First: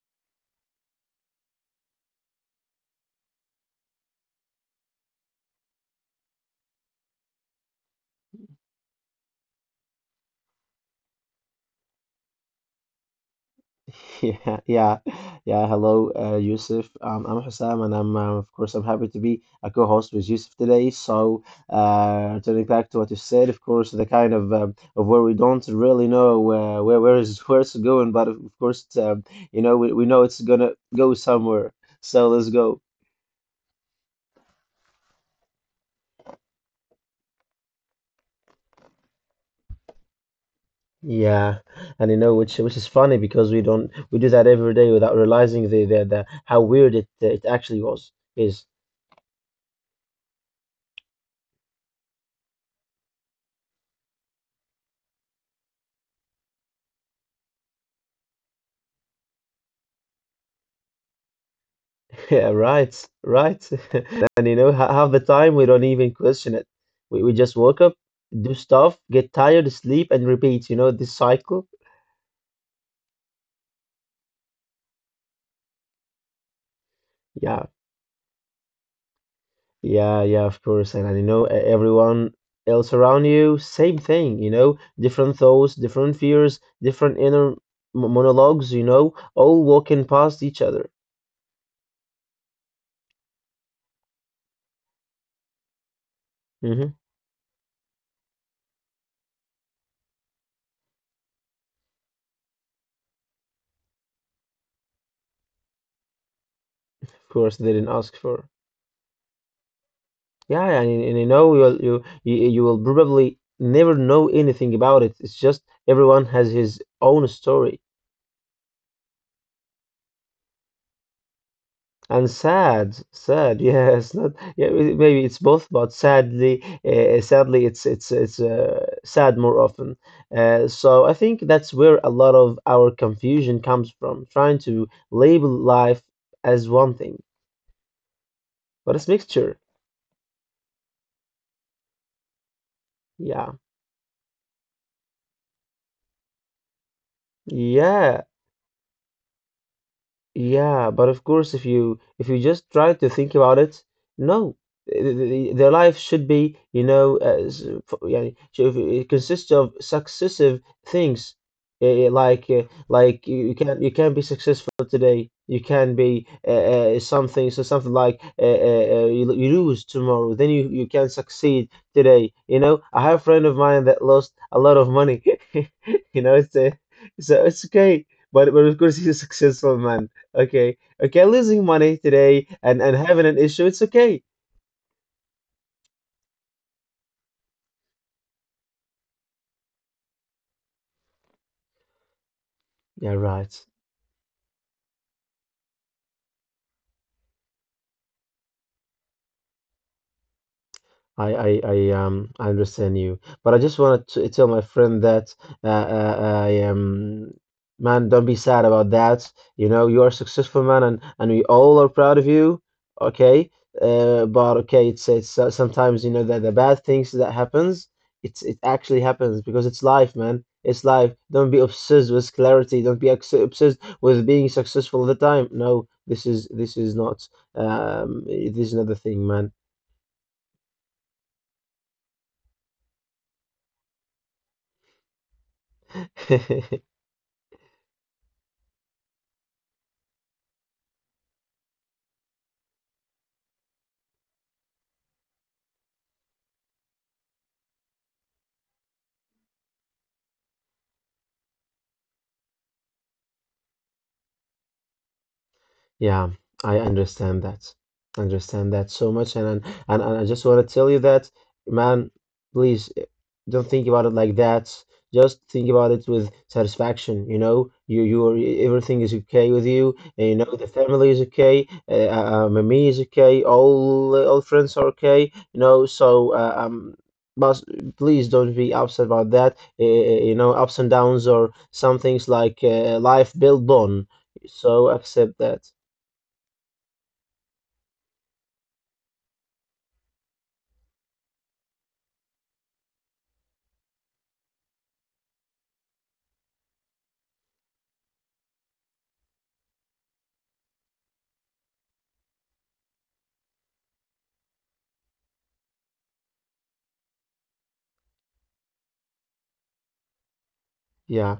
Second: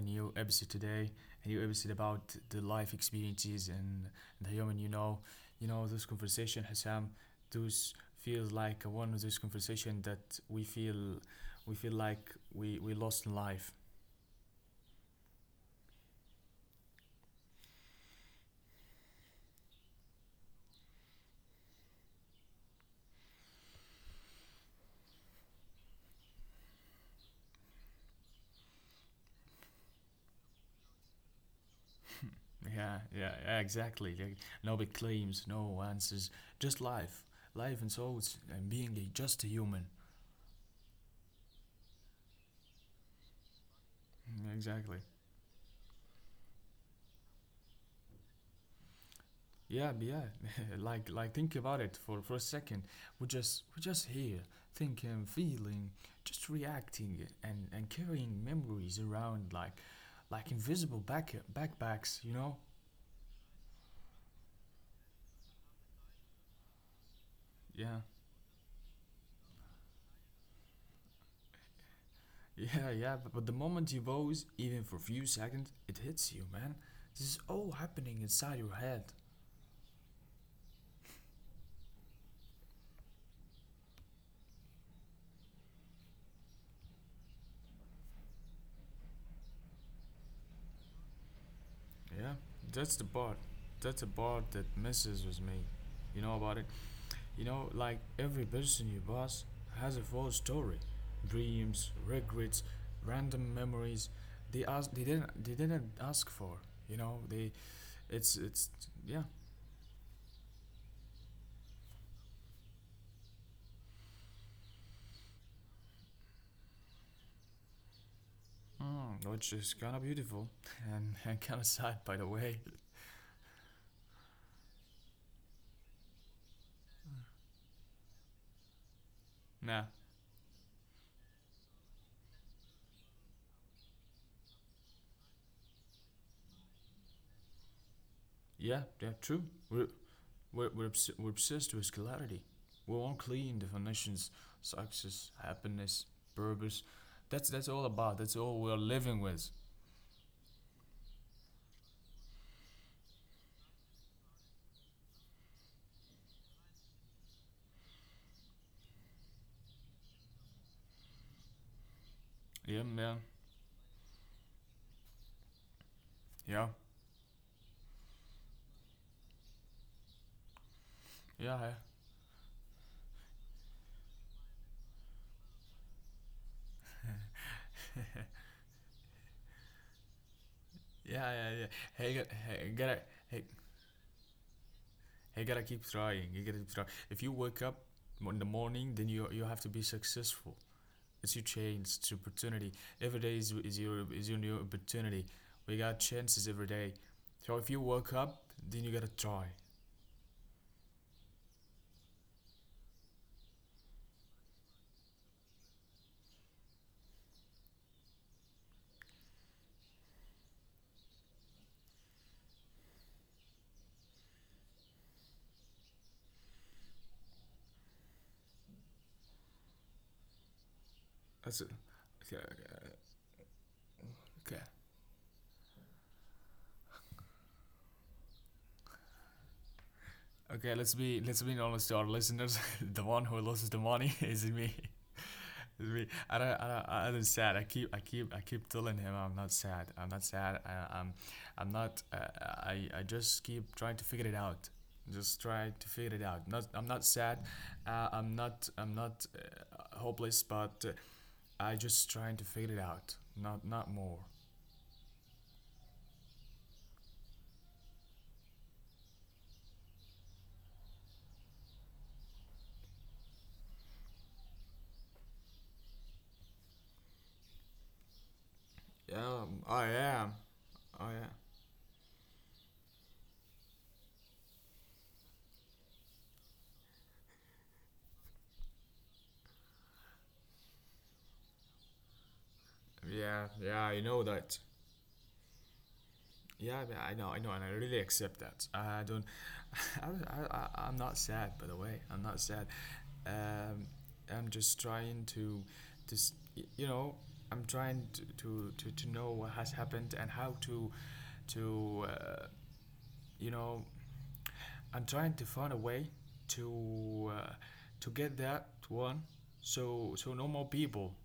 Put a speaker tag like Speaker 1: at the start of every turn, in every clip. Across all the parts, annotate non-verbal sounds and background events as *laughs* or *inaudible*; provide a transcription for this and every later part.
Speaker 1: new episode today, a new episode about the life experiences and the human. You know this conversation, Hassan. Those feels like one of those conversation that we feel like we lost in life.
Speaker 2: *laughs* Yeah, yeah, yeah. Hello, Yusuf. I'm Hussam, and I'm of course I'm happy to be a co-host with Yusuf today. So, turning back to what you said, of course, the kind of where we don't really know where it's going, but of course, we know it's gonna go somewhere. So let's go.
Speaker 1: Yeah, yeah, yeah, exactly. Like, no big claims, no answers, just life and souls, and being a, just a human.
Speaker 2: Yeah, and which is funny because we don't we do that
Speaker 1: Mm,
Speaker 2: every day
Speaker 1: exactly.
Speaker 2: without realizing the how weird it actually was is.
Speaker 1: Yeah, yeah. *laughs* Like think about it for a second. We're just here, thinking, feeling, just reacting and carrying memories around like like invisible backpacks, you
Speaker 2: Yeah,
Speaker 1: know?
Speaker 2: right, right. *laughs* And half the time we don't even question it. We just woke up,
Speaker 1: Yeah. *laughs*
Speaker 2: do stuff, get tired, sleep, and repeat. You know, this cycle.
Speaker 1: Yeah, yeah. But the moment you pause, even for a few seconds, it hits you, man. This is
Speaker 2: Yeah,
Speaker 1: all happening inside your head.
Speaker 2: yeah, yeah. Of course, and everyone else around you, same thing. You know, different thoughts, different fears, different inner monologues. All walking past each other.
Speaker 1: Yeah. That's the part. That's the part that messes with me. You know about it?
Speaker 2: Hmm.
Speaker 1: You know, like every person you boss has a full story, dreams, regrets, random memories. They didn't ask for. You
Speaker 2: Of
Speaker 1: know,
Speaker 2: course,
Speaker 1: they,
Speaker 2: they didn't ask for.
Speaker 1: it's, yeah,
Speaker 2: Yeah, yeah, and you will probably never know anything about it. It's just everyone has his own story.
Speaker 1: mm, which is kind of beautiful, *laughs* and kind of sad, by
Speaker 2: And
Speaker 1: the way.
Speaker 2: sad, sad. *laughs* Yes, not yeah. Maybe it's both, but sadly, it's sad more
Speaker 1: Nah,
Speaker 2: often. So I think that's where a lot of our confusion comes from, trying to label life as one thing,
Speaker 1: yeah,
Speaker 2: but it's
Speaker 1: yeah, true.
Speaker 2: mixture.
Speaker 1: We're, we're obsessed with clarity. We want
Speaker 2: Yeah,
Speaker 1: clean definitions, success, happiness, purpose. That's all about.
Speaker 2: yeah.
Speaker 1: That's all we're living with.
Speaker 2: Yeah, but of course, if you just try to think about it, no, Th- th- their life should be, it consists of successive things, Eh, eh, like uh,
Speaker 1: Yeah, yeah,
Speaker 2: like you can be successful today, you can be
Speaker 1: yeah,
Speaker 2: something like you lose tomorrow, then you can succeed
Speaker 1: yeah, yeah.
Speaker 2: today. I have a friend of mine that lost a lot of money. *laughs* You know, it's so it's okay, but of course he's a successful man. Okay, okay,
Speaker 1: Yeah, yeah,
Speaker 2: losing
Speaker 1: yeah.
Speaker 2: money
Speaker 1: Hey, got-
Speaker 2: today
Speaker 1: hey,
Speaker 2: and
Speaker 1: gotta,
Speaker 2: having an
Speaker 1: hey,
Speaker 2: issue, it's okay.
Speaker 1: hey, gotta keep trying. You gotta keep trying. If you wake up in the morning, then you have to be successful. It's your chance, it's your opportunity.
Speaker 2: Yeah,
Speaker 1: Every day is,
Speaker 2: right.
Speaker 1: is your is your new opportunity. We got chances every day. So if you wake up, then you gotta try.
Speaker 2: I understand you, but I just wanted to tell my friend that I man, don't be sad about that. You know, you are a successful man, and we all are proud of you. Okay, but okay, it's sometimes you know that the bad things that happens, it actually happens because it's life, man. It's life. Don't be
Speaker 1: That's it.
Speaker 2: obsessed with
Speaker 1: Okay,
Speaker 2: clarity. Don't
Speaker 1: okay,
Speaker 2: be obsessed with being
Speaker 1: okay.
Speaker 2: successful all the time. No, this is not the thing, man.
Speaker 1: Okay, let's be honest to our listeners. *laughs* The one who loses the money *laughs* is me. It's me.
Speaker 2: *laughs*
Speaker 1: I don't sad. I keep telling him I'm not sad. I'm not sad. I'm not. I just keep trying to figure it out. Just try to figure it out. Not, I'm not sad. I'm not hopeless. But I just trying to figure it out. Not, not more.
Speaker 2: Yeah, I understand that. Understand that so much, and I just want to tell you that, man, please don't think about it like that. Just think about it with satisfaction. You are, everything is okay
Speaker 1: Yeah,
Speaker 2: with you.
Speaker 1: I
Speaker 2: And
Speaker 1: am.
Speaker 2: the family is
Speaker 1: I am.
Speaker 2: okay. Me is okay. All friends are okay. So but please don't be upset about that. Ups and downs or some things like life
Speaker 1: Yeah,
Speaker 2: build
Speaker 1: yeah. Yeah.
Speaker 2: on.
Speaker 1: You know that.
Speaker 2: So accept that.
Speaker 1: Yeah, I mean, I know, and I really accept that. I don't, *laughs* I'm not sad, by the way. I'm not sad. Um, I'm just trying to, to, s- y- you know, I'm trying to, to know what has happened and how to, to, uh, you know, I'm trying to find a way to, uh, to get that one, so no more people
Speaker 2: Yeah,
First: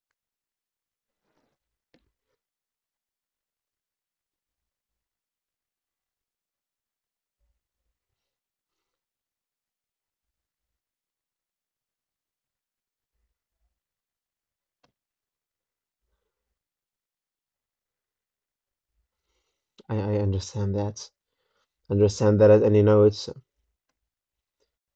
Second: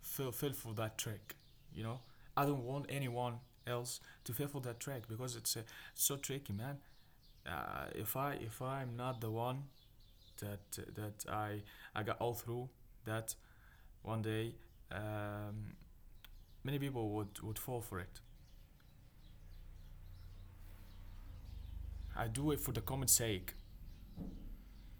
Speaker 1: feel for that track. You know, I don't want anyone else to feel for that track because it's so tricky, man. If I'm not the one that that I got all through that one day, um, many people would fall for it.
Speaker 2: I understand that.
Speaker 1: I do
Speaker 2: Understand
Speaker 1: it
Speaker 2: that,
Speaker 1: for the
Speaker 2: and you
Speaker 1: common
Speaker 2: know it's
Speaker 1: sake.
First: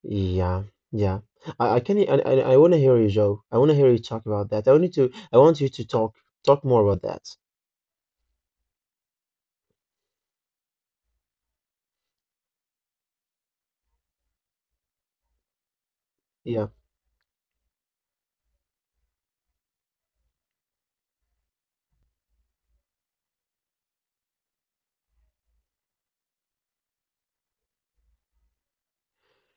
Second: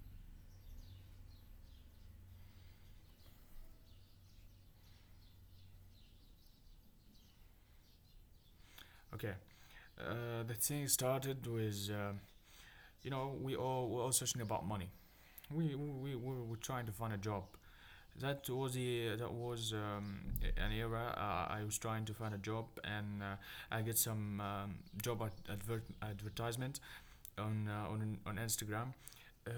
Speaker 2: yeah, yeah. I can I want to hear you, Joe. I want to hear you talk about that. I want you to talk more about that.
Speaker 1: Okay, the thing started with you know we're all searching about money. We were
Speaker 2: Yeah,
Speaker 1: trying to find a job. That was the that was an era. I was trying to find a job, and I get some job advertisement on on Instagram. Uh,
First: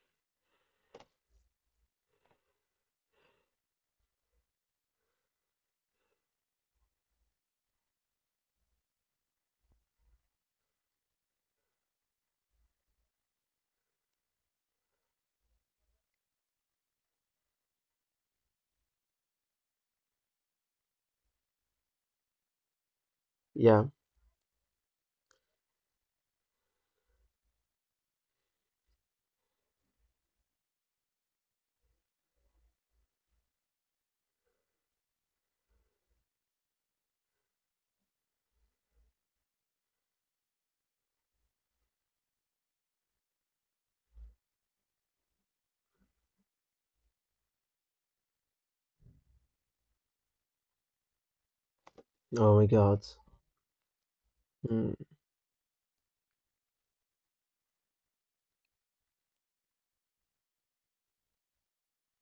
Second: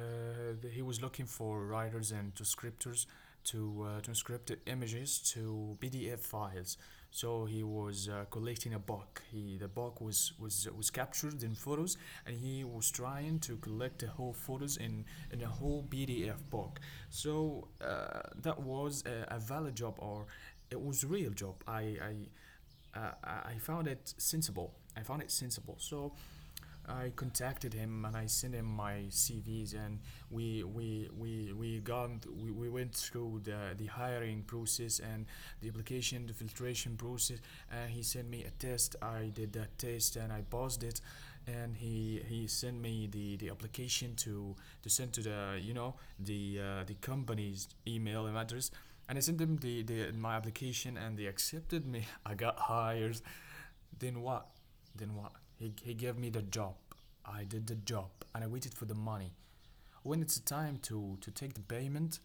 Speaker 1: he was looking for writers and to scriptors to transcript images to PDF files. So he was collecting a book. He the book was captured in photos, and he was trying to collect the whole photos in a whole PDF book. So that was a valid job, or it was a real job. I I I
Speaker 2: yeah.
Speaker 1: found it sensible. I found it sensible. So I contacted him and I sent him my CVs and we gone th- we went through the hiring process and the application the filtration process, and he sent me a test. I did that test and I passed it, and he sent me the application to send to the you know the company's email and address, and I sent them the my application and they accepted me. *laughs* I
Speaker 2: Oh
Speaker 1: got
Speaker 2: my God.
Speaker 1: hired. Then what?
Speaker 2: Mm.
Speaker 1: Then what? He gave me the job. I did the job and I waited for the money. When it's time to take the payment,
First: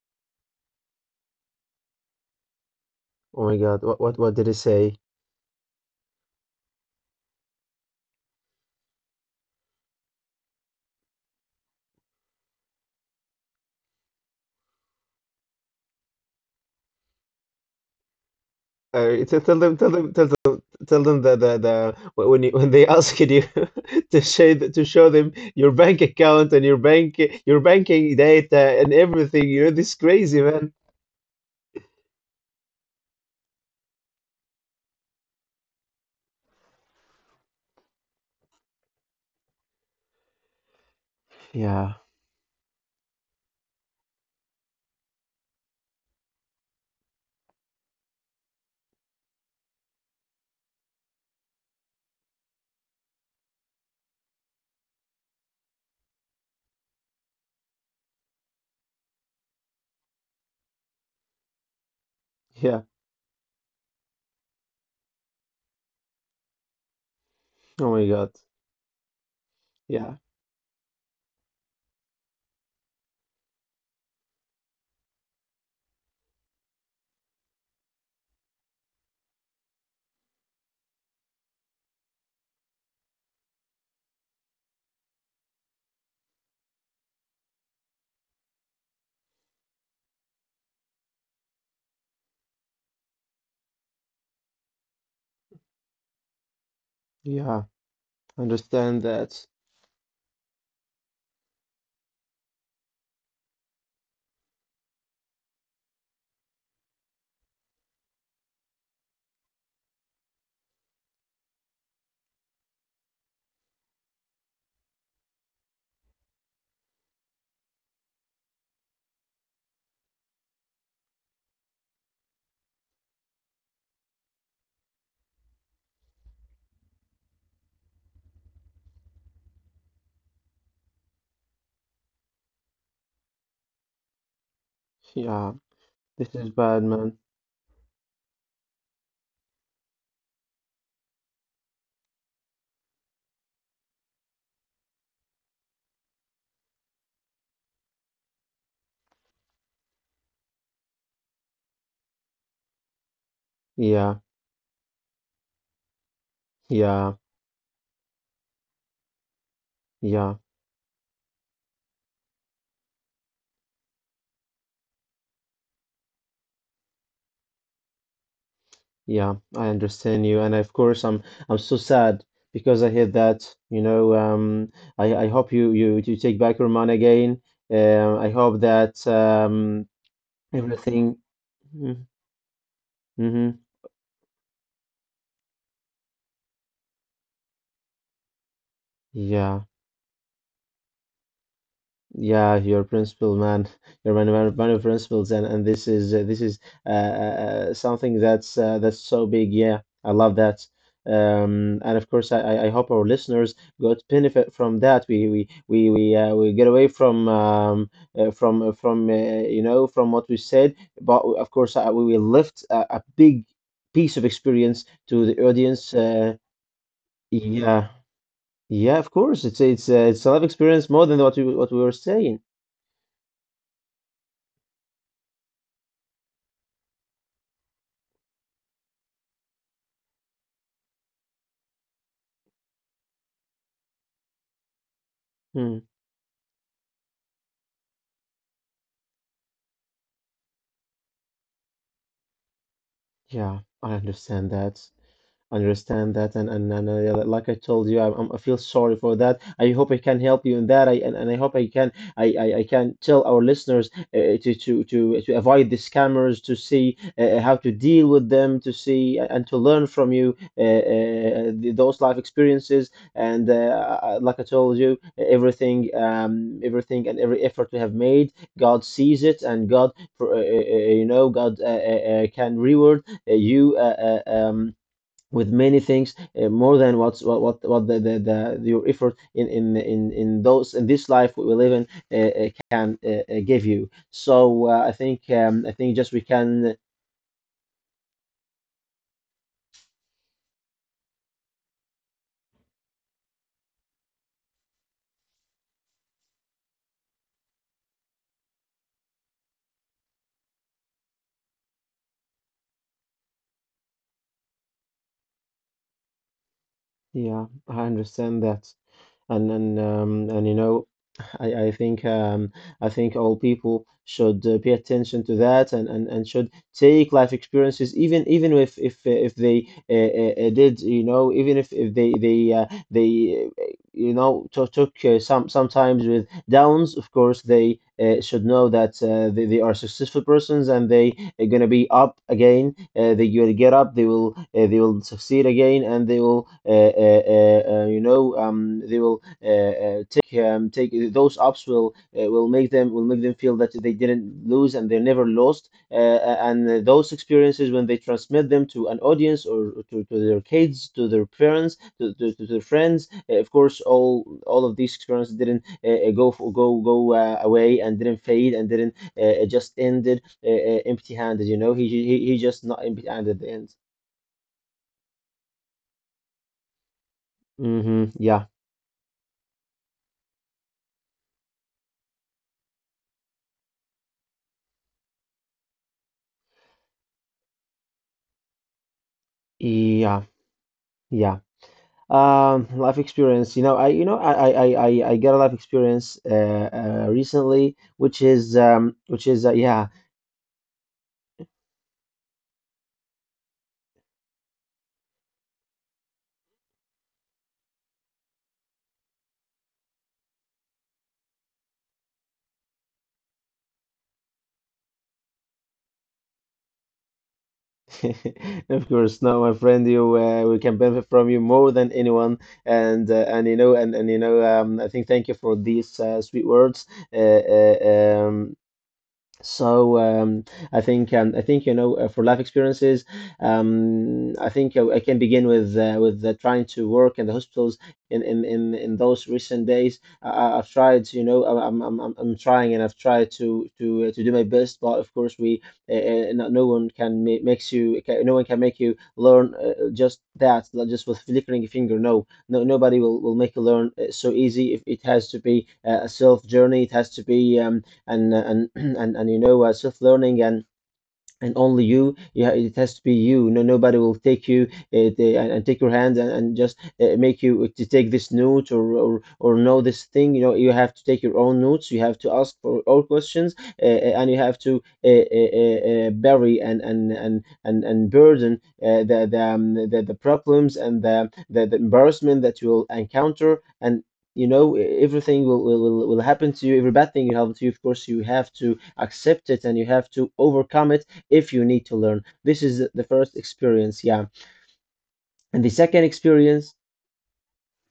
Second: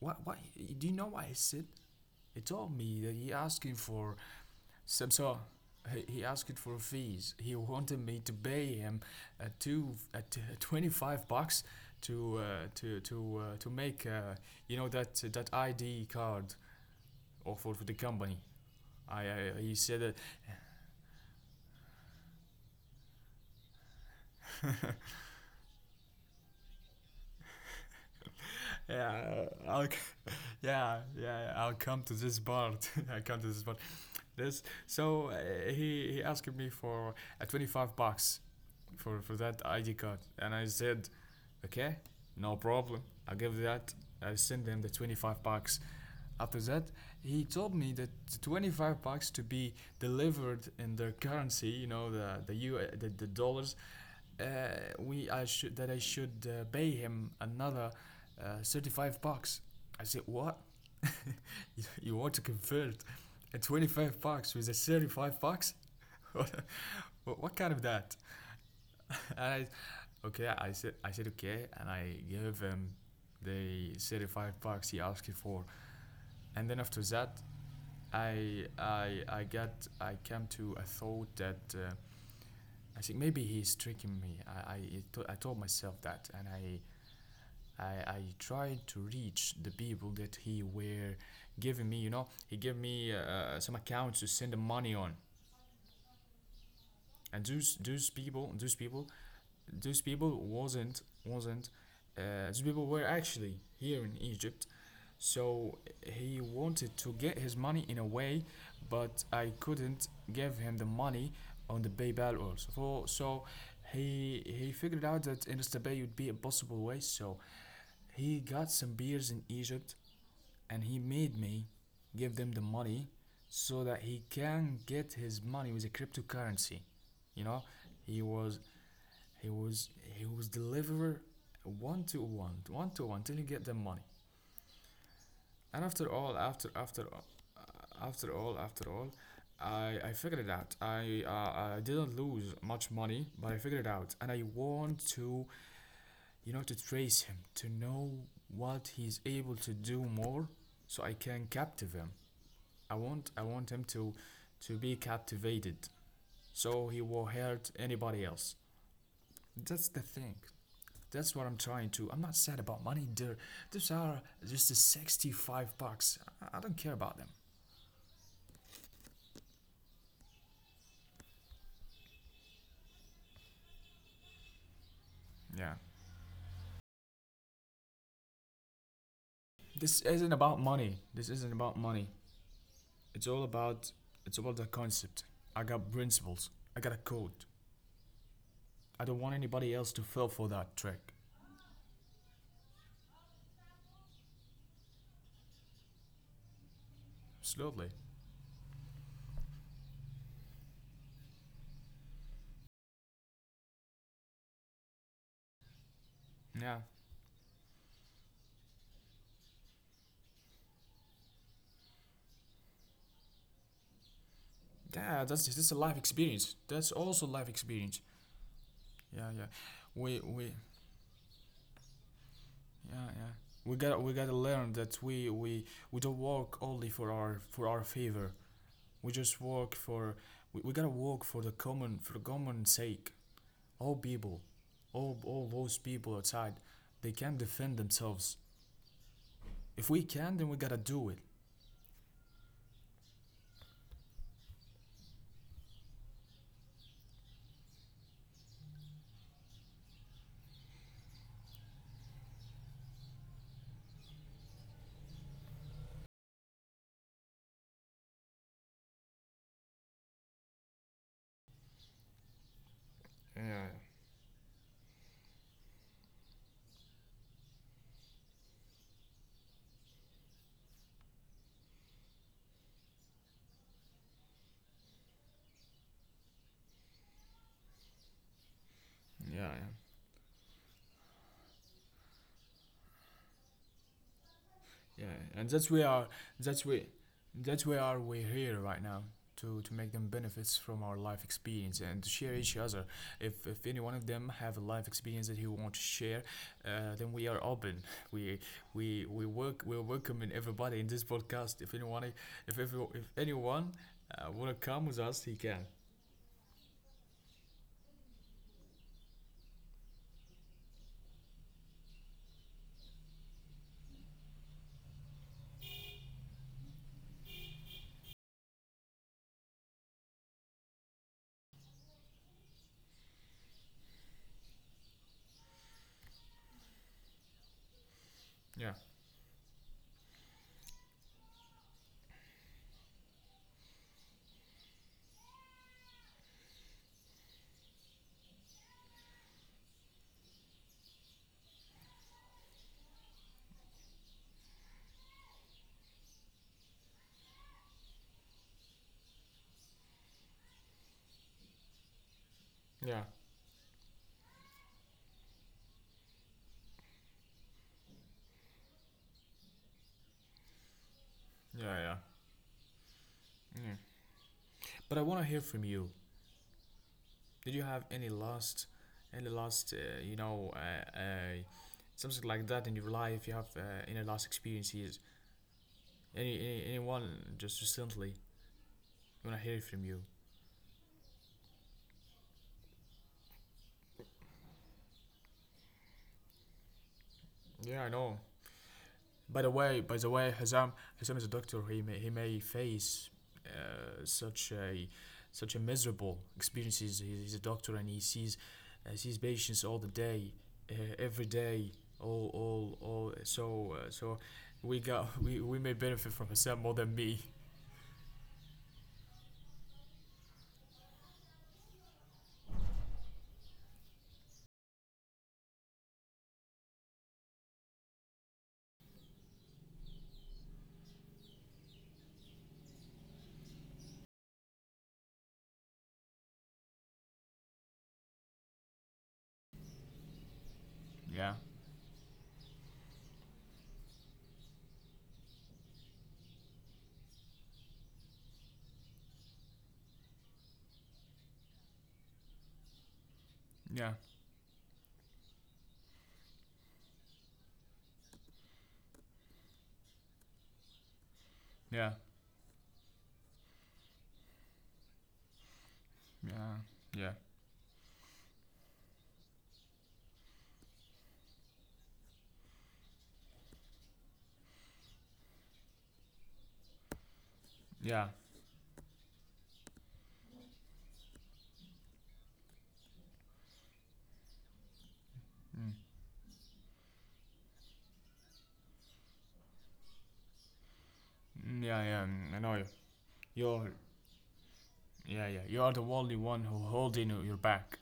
Speaker 1: what, do you know what he said? He told me that he
Speaker 2: Oh my
Speaker 1: asking
Speaker 2: God. What
Speaker 1: for
Speaker 2: what what did he say?
Speaker 1: some sort. He asked for fees. He wanted me to pay him $25 to to make you know that that ID card or for the company.
Speaker 2: Uh, t-
Speaker 1: I
Speaker 2: tell
Speaker 1: he
Speaker 2: them tell
Speaker 1: said
Speaker 2: them tell them tell them that when when they *laughs* asked you *laughs* to show them your bank account and your banking data and everything.
Speaker 1: yeah,
Speaker 2: You're this crazy
Speaker 1: *laughs*
Speaker 2: man.
Speaker 1: yeah, yeah, yeah, I'll come to this part. *laughs* I come to this part. This so he asked me for a $25 for that ID card, and I said
Speaker 2: Yeah,
Speaker 1: okay, no problem. I give that. I send them the $25. After that, he told me that the $25 to be delivered in their currency, you know, the dollars. We I should that I should pay him another $35. I said what? *laughs* You want to
Speaker 2: yeah.
Speaker 1: convert a $25 with a $35? *laughs* What kind
Speaker 2: Oh
Speaker 1: of
Speaker 2: my
Speaker 1: that?
Speaker 2: God.
Speaker 1: *laughs* and I,
Speaker 2: Yeah,
Speaker 1: okay, I said okay, and I gave him the $35 he asked for, and then after that, I got, I came to a thought that I think maybe he's tricking me. I told myself that, and I tried to reach the people that he were giving me. You know, he gave me some accounts to send the money on. And
Speaker 2: yeah,
Speaker 1: those those people those
Speaker 2: understand
Speaker 1: people
Speaker 2: that.
Speaker 1: those people wasn't those people were actually here in Egypt. So he wanted to get his money in a way, but I couldn't give him the money on the PayPal also. For so he figured out that InstaPay would be a possible way. So he got some beers in Egypt, and he made me give them the money so that he can get his money with a cryptocurrency, you know. He was he was he was deliverer, one to one till he get the money.
Speaker 2: Yeah,
Speaker 1: and after
Speaker 2: this
Speaker 1: all
Speaker 2: is
Speaker 1: after
Speaker 2: bad,
Speaker 1: after
Speaker 2: man.
Speaker 1: uh, after all after all, I figured it out. I didn't lose much money, but I figured it out, and I want to, you know, to trace him to know what he's able to do more, so I can captive him. I want him
Speaker 2: Yeah,
Speaker 1: to be captivated, so he
Speaker 2: yeah,
Speaker 1: will hurt anybody else. That's the
Speaker 2: yeah,
Speaker 1: thing. That's what I'm trying to. I'm not sad about money. These are just the $65. I don't care about them.
Speaker 2: yeah. I understand you, and of course, I'm so sad because I heard that. I hope you
Speaker 1: Yeah.
Speaker 2: you you take back your money again. I hope that
Speaker 1: This isn't about money.
Speaker 2: everything.
Speaker 1: This isn't about
Speaker 2: Mm-hmm.
Speaker 1: money. It's all
Speaker 2: Mm-hmm,
Speaker 1: about it's about the concept. I got principles. I got a code. I don't want
Speaker 2: yeah.
Speaker 1: anybody else to fall for that trick.
Speaker 2: Yeah, your principle, man. *laughs* You're one of principles, and this is uh, uh,
Speaker 1: Absolutely.
Speaker 2: something that's so big. Yeah, I love that. And of course, I hope our listeners got benefit from that. We get
Speaker 1: Yeah.
Speaker 2: away from uh, from uh, from uh, from what we said, but of course, we will lift a big piece of experience to
Speaker 1: Yeah,
Speaker 2: the
Speaker 1: that's a
Speaker 2: audience.
Speaker 1: life experience. That's also life
Speaker 2: Yeah,
Speaker 1: experience.
Speaker 2: yeah, of
Speaker 1: Yeah,
Speaker 2: course,
Speaker 1: yeah,
Speaker 2: it's it's uh,
Speaker 1: we
Speaker 2: it's a life
Speaker 1: we
Speaker 2: experience more than what we were saying.
Speaker 1: yeah, yeah, we got to learn that we don't work only for our favor. We just work for we gotta work for the common sake. All people, all those
Speaker 2: Hmm.
Speaker 1: people outside, they can defend themselves. If we can, then we gotta do it.
Speaker 2: Yeah, I understand that. Understand that, and yeah, like I told you I feel sorry for that. I hope I can help you in that. And I hope I can tell our listeners to avoid the scammers to see how to deal with them, and to learn from you those life experiences and
Speaker 1: Yeah.
Speaker 2: like I told you everything and every effort we have made, God sees it, and God for, you know God can reward you with many things, more than what's what the your effort in
Speaker 1: Yeah,
Speaker 2: in
Speaker 1: yeah.
Speaker 2: in in those in this life we live in can give you. So i
Speaker 1: Yeah,
Speaker 2: think um,
Speaker 1: and
Speaker 2: i
Speaker 1: that's
Speaker 2: think
Speaker 1: where
Speaker 2: just
Speaker 1: our,
Speaker 2: we can.
Speaker 1: that's we that's where are we here right now to make them benefits from our life experience and to share each other. If any one of them have a life experience that he want to share, then we are open. *laughs* We we work we're welcoming everybody in this podcast. If anyone if every, if anyone wanna come with us, he can.
Speaker 2: Yeah, I understand that, and you know I, I think um, I think all people should pay attention to that, and should take life experiences, even if they did. Even if they took sometimes with downs, of course they should know
Speaker 1: Yeah,
Speaker 2: that they are successful persons, and they are gonna be up again. They will get up, they will succeed again, and they will you know they will take those ups. Will will make them feel that they didn't lose and they never lost, and those experiences, when they transmit them to an audience, or to their kids, to their parents, to their friends,
Speaker 1: yeah,
Speaker 2: of course all of these experiences didn't go away, and didn't fade, and didn't just ended empty-handed.
Speaker 1: yeah,
Speaker 2: He
Speaker 1: yeah,
Speaker 2: he he just not empty-handed at the end.
Speaker 1: yeah. But I wanna hear from you. Did you have
Speaker 2: Hmm. Yeah,
Speaker 1: any last, something like that in your life? You have any last experiences? Any anyone just recently? I wanna hear it from you.
Speaker 2: yeah, yeah. Life experience. You know I got a life experience recently,
Speaker 1: Yeah, I
Speaker 2: which
Speaker 1: know.
Speaker 2: is
Speaker 1: By the way,
Speaker 2: yeah.
Speaker 1: Hazam, Hazam is a doctor. He may face such a such a miserable experiences. He's a doctor and he sees sees patients all the day, every day, all all. So we got we may benefit from Hazam more than me.
Speaker 2: *laughs* Of course, no, my friend, you we can benefit from you more than anyone, and I think thank you for these sweet words. Uh, uh, um, so I think for life experiences, I think I can begin with trying to work in the hospitals in those recent days. I've tried,
Speaker 1: Yeah,
Speaker 2: I'm trying, and I've tried to do my best, but of course we no, no one can ma- makes you ca- no one can make you learn just that, like just with flickering a finger. No, no nobody will make you learn
Speaker 1: yeah,
Speaker 2: so easy. If it has to be a self journey, it has to be. And *clears throat* and self learning, and only
Speaker 1: yeah,
Speaker 2: you, yeah, it has to be you, no, nobody will take you and take your hand, and
Speaker 1: yeah,
Speaker 2: just
Speaker 1: yeah,
Speaker 2: make you to take this note, or know this thing. You know, you have to take your own notes, you have to ask for all questions, and you have to bury, and
Speaker 1: yeah,
Speaker 2: burden the problems, and the embarrassment that you will encounter, and everything will, will
Speaker 1: mm,
Speaker 2: will will happen to you. Every bad thing will happen to you, of course you have to accept it, and you have to overcome it if you
Speaker 1: mm,
Speaker 2: need
Speaker 1: yeah,
Speaker 2: to
Speaker 1: yeah.
Speaker 2: learn.
Speaker 1: Mm, I
Speaker 2: This
Speaker 1: know you.
Speaker 2: is the first
Speaker 1: You're
Speaker 2: experience, yeah.
Speaker 1: yeah, yeah.
Speaker 2: And the
Speaker 1: You are the
Speaker 2: second
Speaker 1: only one who
Speaker 2: experience,
Speaker 1: holding your back.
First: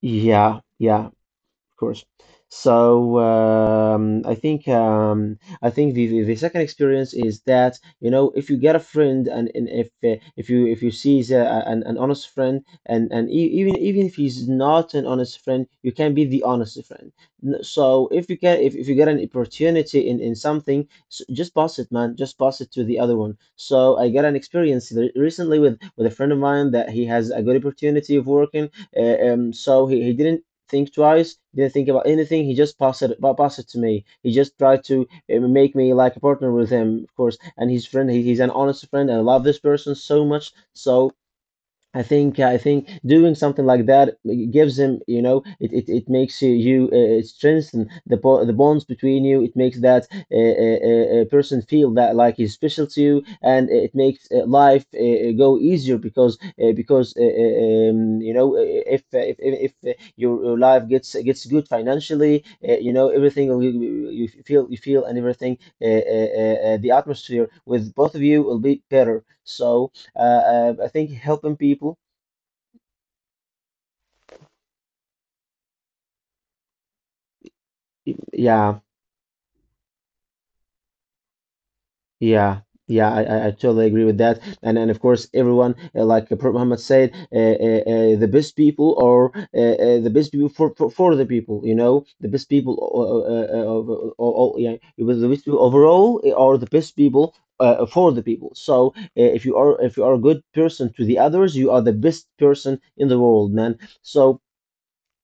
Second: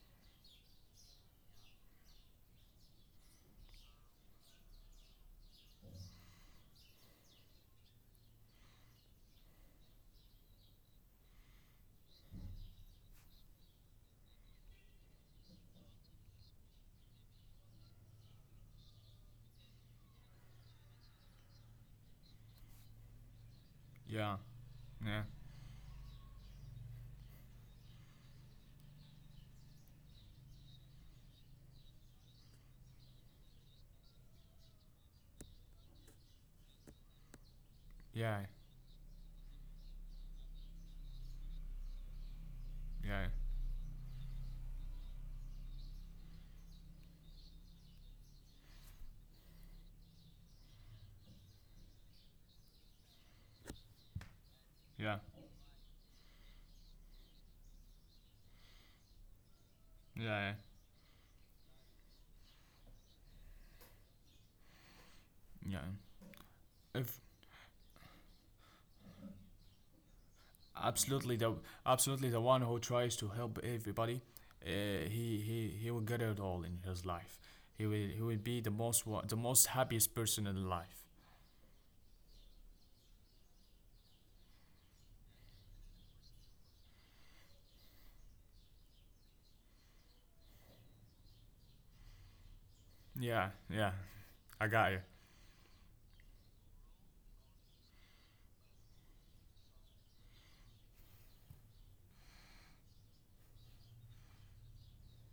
Speaker 2: yeah, yeah. Of course. So I think the second experience is that you know if you get a friend , and if you see an honest friend and even if he's not an honest friend, you can be the honest friend. So if you can if you get an opportunity in something, s just pass it, man, just pass it to the other one. So I got
Speaker 1: Yeah,
Speaker 2: an experience re-
Speaker 1: yeah,
Speaker 2: recently with a friend of mine that he has a good opportunity of working, so he didn't think twice, didn't think about anything. He just passed it to me. He just tried to make me like a partner with him, of course. And his friend. He,
Speaker 1: yeah,
Speaker 2: he's an honest friend, and I love this person so much. So I think
Speaker 1: yeah.
Speaker 2: doing something like that gives him, you know, it makes you strengthen the bonds between you. It makes that person feel that like he's special to you, and it makes life
Speaker 1: Yeah,
Speaker 2: go easier because um, you know uh, if your,
Speaker 1: yeah,
Speaker 2: your life gets good financially, you know, everything you feel, and everything,
Speaker 1: yeah.
Speaker 2: the
Speaker 1: If
Speaker 2: atmosphere with both of you will be better. So. I think
Speaker 1: absolutely the
Speaker 2: helping people.
Speaker 1: absolutely the one who tries to help everybody, uh, he will get it all in his life. He will be the
Speaker 2: Yeah,
Speaker 1: most wa- the most happiest person in life.
Speaker 2: yeah, yeah. I totally agree with that. And of course, everyone, like Prophet Muhammad said, the best people are the best people for, for the people. You know, the best people,
Speaker 1: Yeah, yeah,
Speaker 2: all,
Speaker 1: I
Speaker 2: yeah,
Speaker 1: got you.
Speaker 2: it was the best people overall are the best people. For the people. So if you are a good person to the others, you are the best person in the world, man. So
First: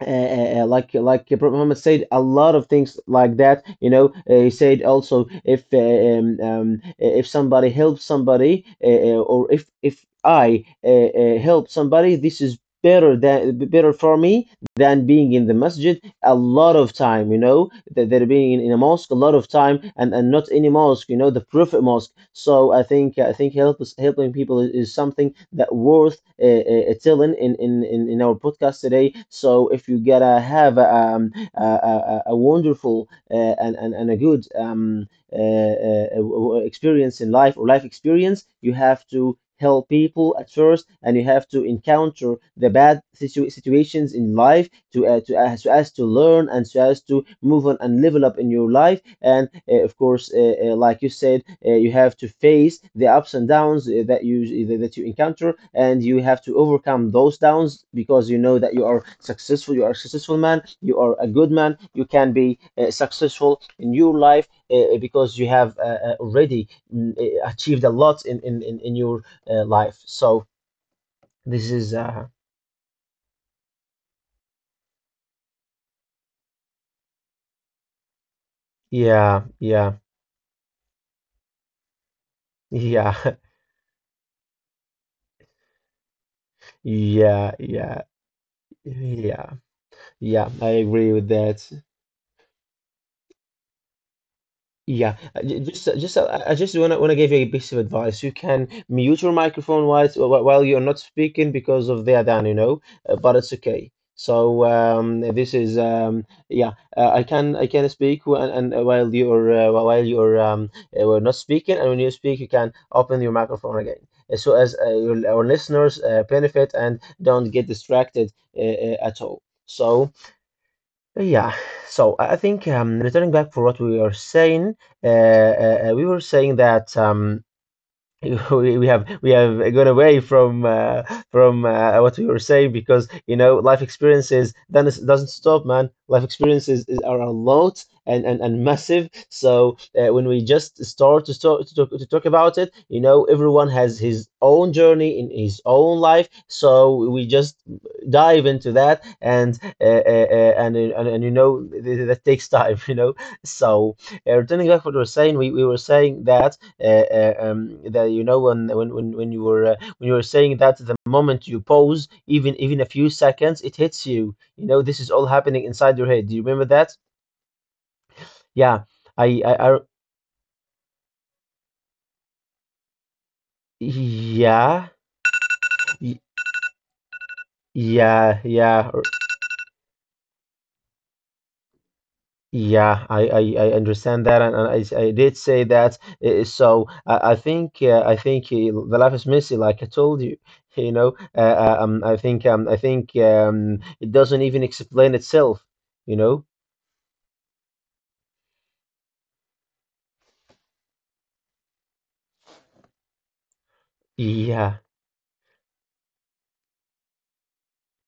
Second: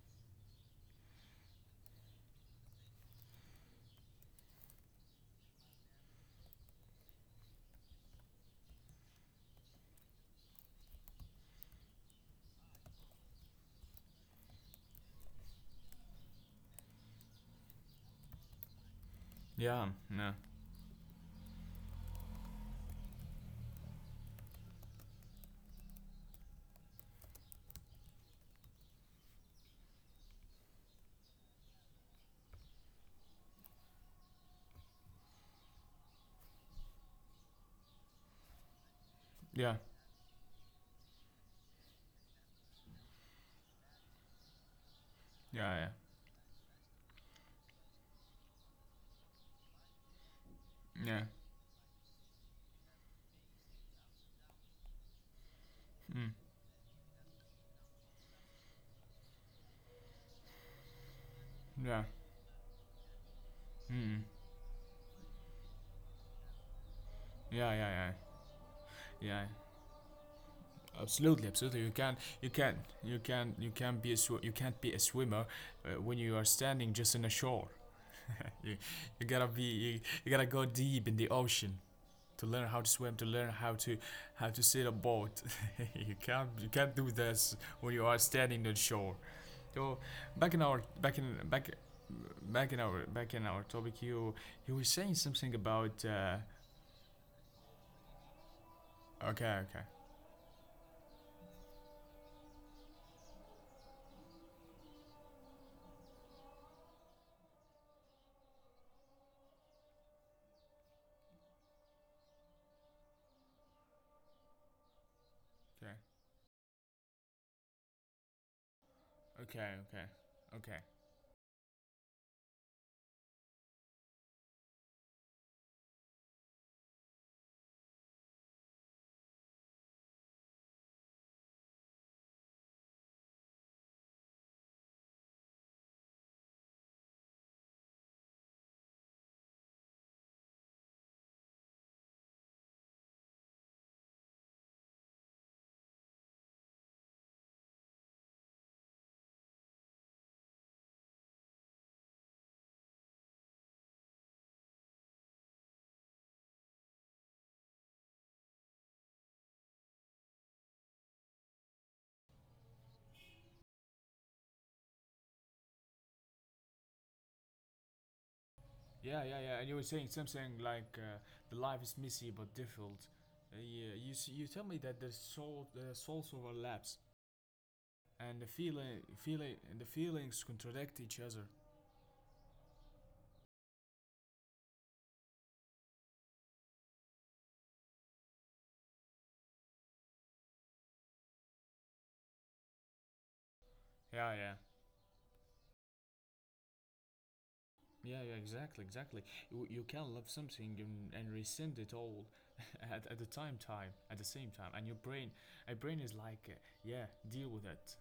Speaker 2: uh, uh, uh, like Prophet Muhammad said a lot of things like that. You know, he said also, if somebody helps somebody, or if I help somebody, this is better for me than being in the masjid a lot of time. You know, that they're being in a mosque a lot of time
Speaker 1: Yeah,
Speaker 2: , and
Speaker 1: yeah,
Speaker 2: not any mosque, you know, the Prophet Mosque. So I think helping people is something that worth telling in our podcast today. So if you gotta have a wonderful, and a good, experience in life, or life experience, you have to
Speaker 1: yeah,
Speaker 2: help people at first, and you have to encounter the bad situations in life, to so
Speaker 1: yeah,
Speaker 2: as
Speaker 1: yeah,
Speaker 2: to learn and so as to move on and level up in your life, and of course, like you
Speaker 1: yeah,
Speaker 2: said, you have to face the ups and downs that you encounter, and you have
Speaker 1: mm,
Speaker 2: to overcome those downs, because you know that you are successful, you are a successful man, you are a good man, you
Speaker 1: yeah,
Speaker 2: can be successful in your
Speaker 1: mm,
Speaker 2: life, because you have already
Speaker 1: yeah,
Speaker 2: achieved a
Speaker 1: yeah, yeah,
Speaker 2: lot in your
Speaker 1: yeah.
Speaker 2: life. So
Speaker 1: Absolutely,
Speaker 2: this
Speaker 1: absolutely.
Speaker 2: is
Speaker 1: You can't be a sw- you can't be a swimmer when you are standing just on a shore. You, you
Speaker 2: Yeah,
Speaker 1: gotta be
Speaker 2: yeah,
Speaker 1: you, you gotta go deep in the ocean to learn how to
Speaker 2: yeah,
Speaker 1: swim, to
Speaker 2: *laughs*
Speaker 1: learn how to sail a boat. *laughs* You can't do
Speaker 2: yeah,
Speaker 1: this when
Speaker 2: yeah,
Speaker 1: you are standing on shore.
Speaker 2: yeah,
Speaker 1: So
Speaker 2: yeah.
Speaker 1: back in
Speaker 2: I
Speaker 1: our
Speaker 2: agree
Speaker 1: back
Speaker 2: with
Speaker 1: in
Speaker 2: that.
Speaker 1: back back in our topic, you were
Speaker 2: Yeah,
Speaker 1: saying something
Speaker 2: j-
Speaker 1: about
Speaker 2: just I just wanna give you a piece of advice. You can mute your
Speaker 1: okay,
Speaker 2: microphone
Speaker 1: okay,
Speaker 2: while while you're not speaking, because of the Adhan, you know, but it's okay. So this is yeah, I can speak wh- and while you're wh- while you're we're not speaking, and when you speak, you can open your microphone again, so as our
Speaker 1: okay,
Speaker 2: listeners benefit and don't get distracted uh, at all.
Speaker 1: okay, okay,
Speaker 2: So.
Speaker 1: okay,
Speaker 2: Yeah, so I think, returning back for what we were saying that, *laughs* we have gone away from, what we were saying, because you know life experiences then, it doesn't stop, man. Life experiences are a lot , and massive, so when we just start to talk about it, you know everyone has his own journey in his own life, so we just dive into that , and that takes time. *laughs* You know, so returning back to what we were saying, we were saying that, that you know, when you were saying that the moment you pause, even a few seconds, it hits you, you know, this is all happening inside your head. Do you remember that? Yeah
Speaker 1: yeah, yeah, yeah, and
Speaker 2: I
Speaker 1: you were saying something like the life is messy but difficult. Yeah, you tell me
Speaker 2: yeah
Speaker 1: that the soul the
Speaker 2: y-
Speaker 1: souls overlaps,
Speaker 2: yeah
Speaker 1: and
Speaker 2: yeah or-
Speaker 1: the feelings contradict each other.
Speaker 2: yeah I understand that, and I did say that. So I think the life is messy, like I told you. *laughs* you know I think it
Speaker 1: Yeah,
Speaker 2: doesn't
Speaker 1: yeah,
Speaker 2: even explain itself, you know.
Speaker 1: yeah, yeah. Exactly, exactly. You can love something and rescind it all *laughs* at the same time,
Speaker 2: Yeah,
Speaker 1: and your brain, a brain is like, yeah, deal with it.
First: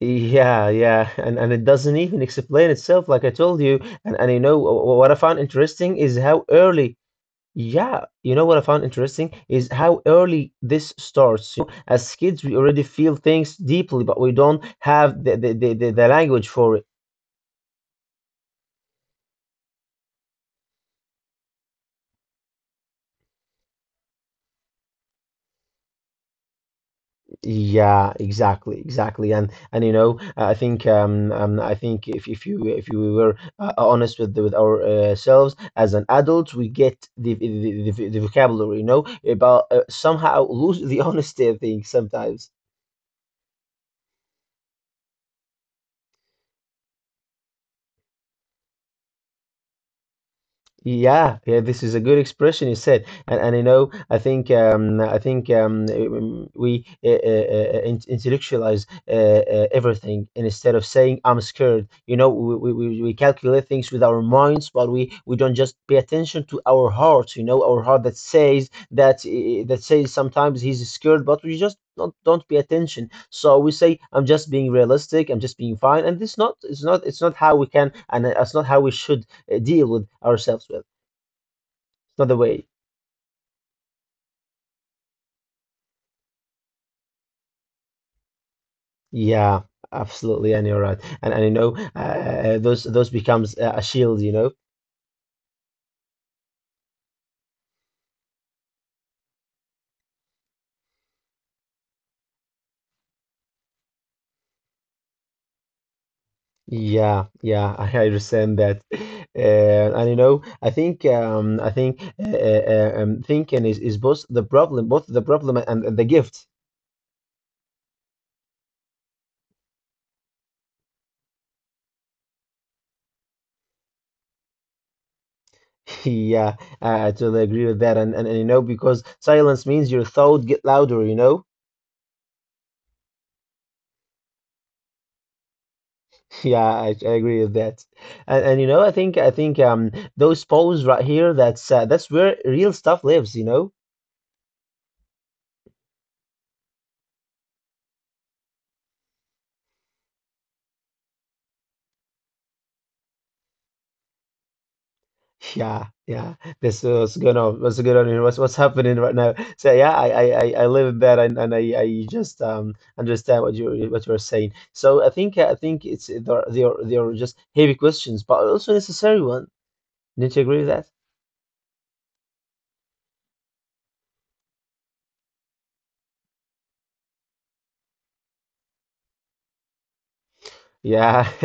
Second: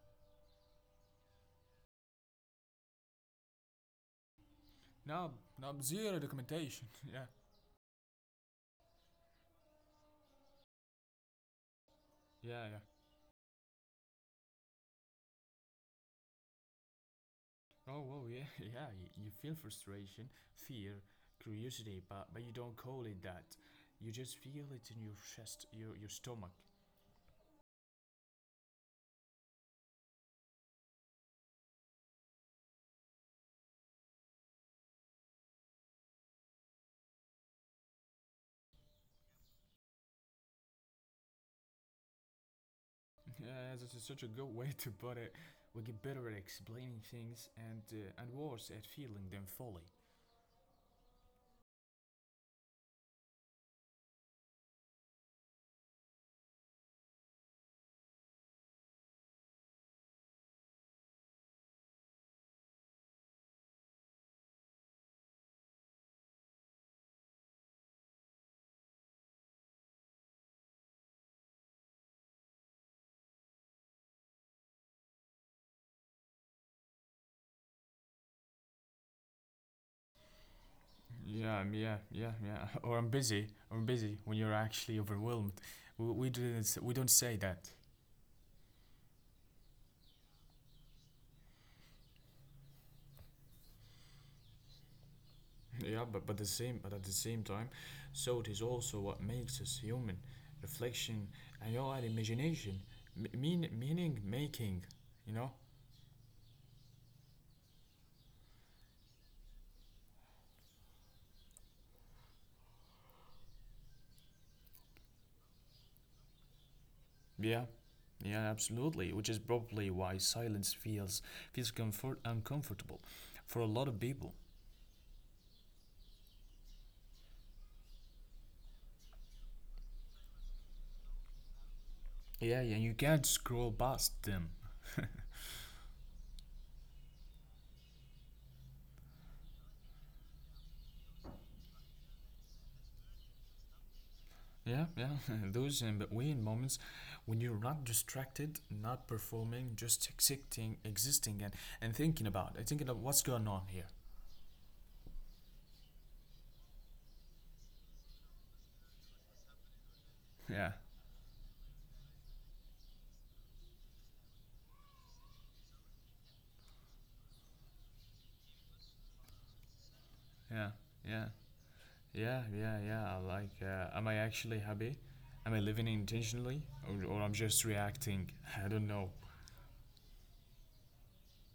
Speaker 2: yeah, yeah, and it doesn't even explain itself, like I told you. And you know, what I
Speaker 1: No,
Speaker 2: found
Speaker 1: no,
Speaker 2: interesting is
Speaker 1: zero
Speaker 2: how
Speaker 1: documentation.
Speaker 2: early.
Speaker 1: *laughs* Yeah,
Speaker 2: Yeah, you know what I found interesting is how early this starts. You know, as kids, we
Speaker 1: yeah, yeah.
Speaker 2: already feel things deeply, but we don't have the language for it.
Speaker 1: Oh well, yeah, *laughs* yeah. You feel frustration, fear, curiosity, but you don't call it that. You just feel it in your chest, your stomach.
Speaker 2: Yeah, exactly, exactly, and you know, I think, if you were honest with ourselves as an adult, we get the vocabulary, you know, about somehow lose the *laughs* honesty, I think, sometimes.
Speaker 1: Yeah, that is such a good way to put it. We get better at explaining things and worse at feeling them fully.
Speaker 2: Yeah, yeah, this is a good expression you said, and you know, I think we intellectualize everything, and instead of saying I'm scared, you know, we calculate things with our minds, but we don't just pay attention to our hearts, you know, our heart that says that that says sometimes he's scared, but we just don't pay attention. So we say I'm just being realistic, I'm just being fine, and this not it's not how we can, and it's not how we should deal with ourselves with.
Speaker 1: Yeah, yeah,
Speaker 2: It's not
Speaker 1: yeah,
Speaker 2: the
Speaker 1: yeah.
Speaker 2: way.
Speaker 1: *laughs* Or I'm busy. I'm busy when you're actually overwhelmed. We didn't. We don't say that.
Speaker 2: Yeah, absolutely, and you're right. And you know, those becomes a shield, you know.
Speaker 1: Yeah, but the same. But at the same time, so it is also what makes us human. Reflection and your own imagination, meaning making. You know.
Speaker 2: Yeah, yeah, I understand that. And you know, I think thinking is both the problem , and the gift.
Speaker 1: Yeah, yeah, absolutely. Which is probably why silence feels comfort uncomfortable for a lot of people.
Speaker 2: *laughs* Yeah, I totally agree with that. And you know, because silence means your thought get louder, you know.
Speaker 1: Yeah, yeah, you can't scroll past them.
Speaker 2: Yeah, I agree with that. And you know, I think those poems right here, that's where real stuff lives, you know? *laughs*
Speaker 1: Yeah, yeah, *laughs* those in between moments when you're not distracted, not performing, just existing, and thinking of what's going on here.
Speaker 2: Yeah, yeah. This is what's going on. What's going on here? What's happening right now? So yeah, I
Speaker 1: Yeah,
Speaker 2: live in that , and I just understand what you're saying. So I think it's they're just heavy questions, but also necessary one. Don't you agree
Speaker 1: yeah,
Speaker 2: with that?
Speaker 1: yeah, yeah, yeah, yeah. I, like, am I actually happy? Am I living intentionally, or I'm just reacting? *laughs* I don't know.
Speaker 2: Yeah, *laughs*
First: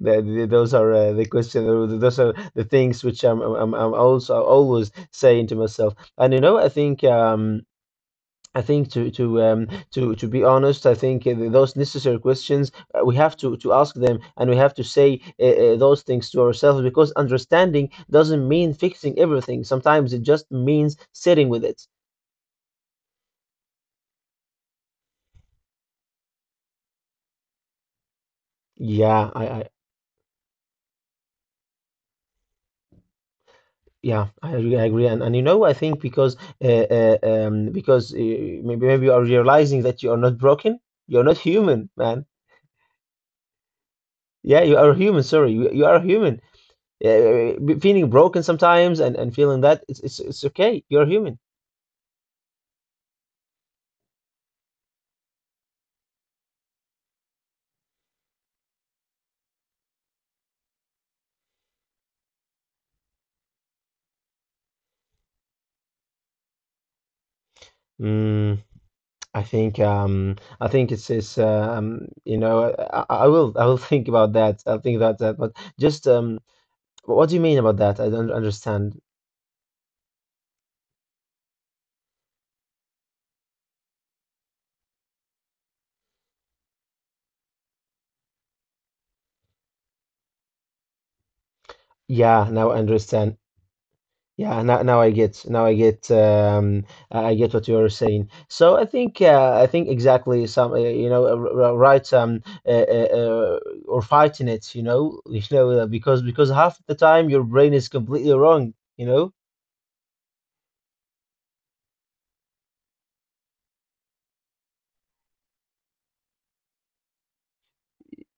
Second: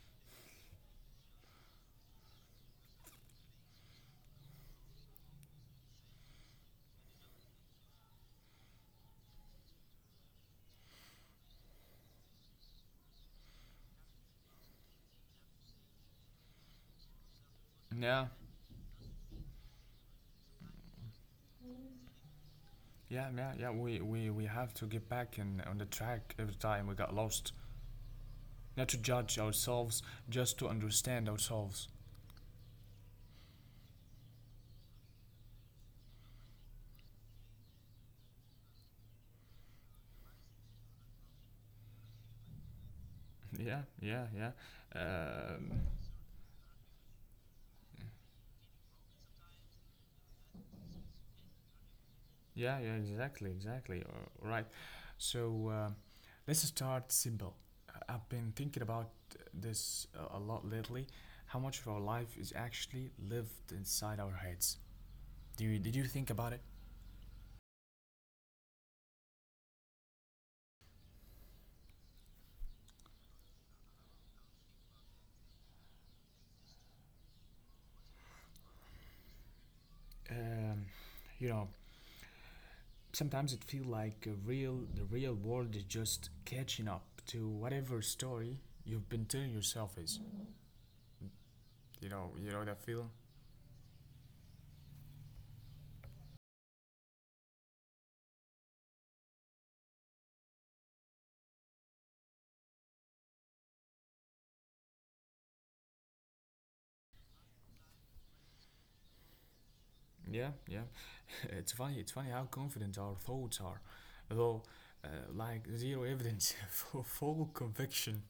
Speaker 2: those are the question. Those are the things which I'm also always saying to myself. And you know, I think to to be honest, I think those necessary questions, we have to ask them, and we have to say those things to ourselves, because understanding
Speaker 1: Yeah,
Speaker 2: doesn't mean fixing everything. Sometimes it just means sitting with it.
Speaker 1: yeah, yeah, yeah. We have to get back on the track every time we got lost. Not to
Speaker 2: Yeah,
Speaker 1: judge
Speaker 2: I I
Speaker 1: ourselves, just to understand ourselves. *laughs*
Speaker 2: Yeah, I agree. I agree, and you know, I think, because maybe you are realizing that you are not broken, you are not human, man.
Speaker 1: Yeah, yeah, yeah.
Speaker 2: Yeah, you are human. Sorry, you,
Speaker 1: Um,
Speaker 2: you are human. Feeling broken sometimes , and feeling that it's okay. You're human.
Speaker 1: yeah, yeah, exactly, exactly. Right. So let's start simple. I have been thinking about this a lot lately. How much of our life is actually lived inside our heads? Did you think about it?
Speaker 2: Mm, I think it's I will think about that. I'll think about that. But just what do you mean about that? I don't understand.
Speaker 1: Um, you know, sometimes it feels like a real the real world is just catching up to whatever story you've been telling yourself is. you know
Speaker 2: Yeah,
Speaker 1: you
Speaker 2: now
Speaker 1: know
Speaker 2: I
Speaker 1: that feel?
Speaker 2: understand. Yeah, now I get what you're saying. So I think exactly some, right, or fighting it. *laughs* Because half the time your brain is completely wrong.
Speaker 1: Yeah, yeah. *laughs* It's funny how confident our thoughts are though. uh, like zero evidence *laughs* for full conviction.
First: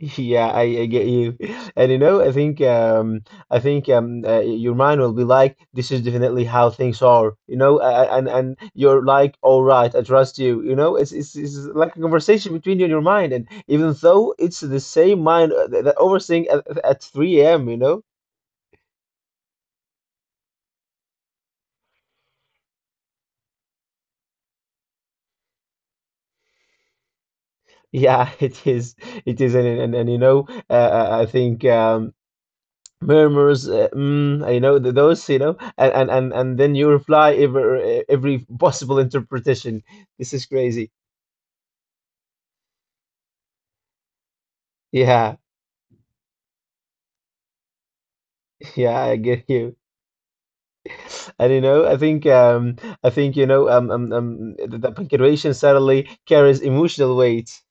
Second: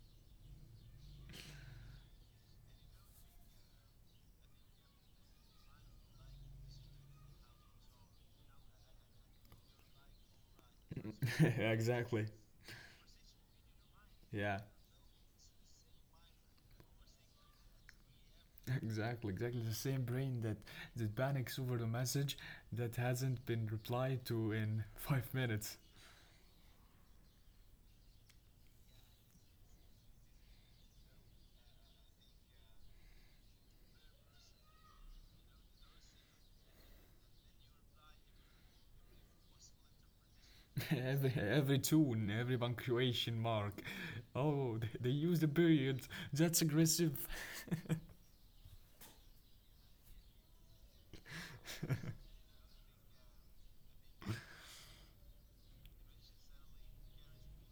Speaker 2: Yeah, I get you. *laughs* And I think, your mind will be like, this is definitely how things are, and you're like, all right, I trust you, it's
Speaker 1: *laughs*
Speaker 2: like a
Speaker 1: Exactly,
Speaker 2: conversation between you and your mind, and even though
Speaker 1: yeah,
Speaker 2: it's the same mind, that overthink at 3 a.m..
Speaker 1: exactly, the same brain that panics over the message that hasn't been replied to in 5 minutes.
Speaker 2: Yeah, *laughs* it is. It is, and I think, Murmurs, I know those, and then you reply every possible interpretation. This is
Speaker 1: *laughs*
Speaker 2: crazy.
Speaker 1: Every tune, every punctuation mark. Oh, *laughs* they
Speaker 2: Yeah,
Speaker 1: use the period. That's aggressive. *laughs*
Speaker 2: *laughs* yeah, I get you. *laughs* And I think, the punctuation suddenly carries emotional weight.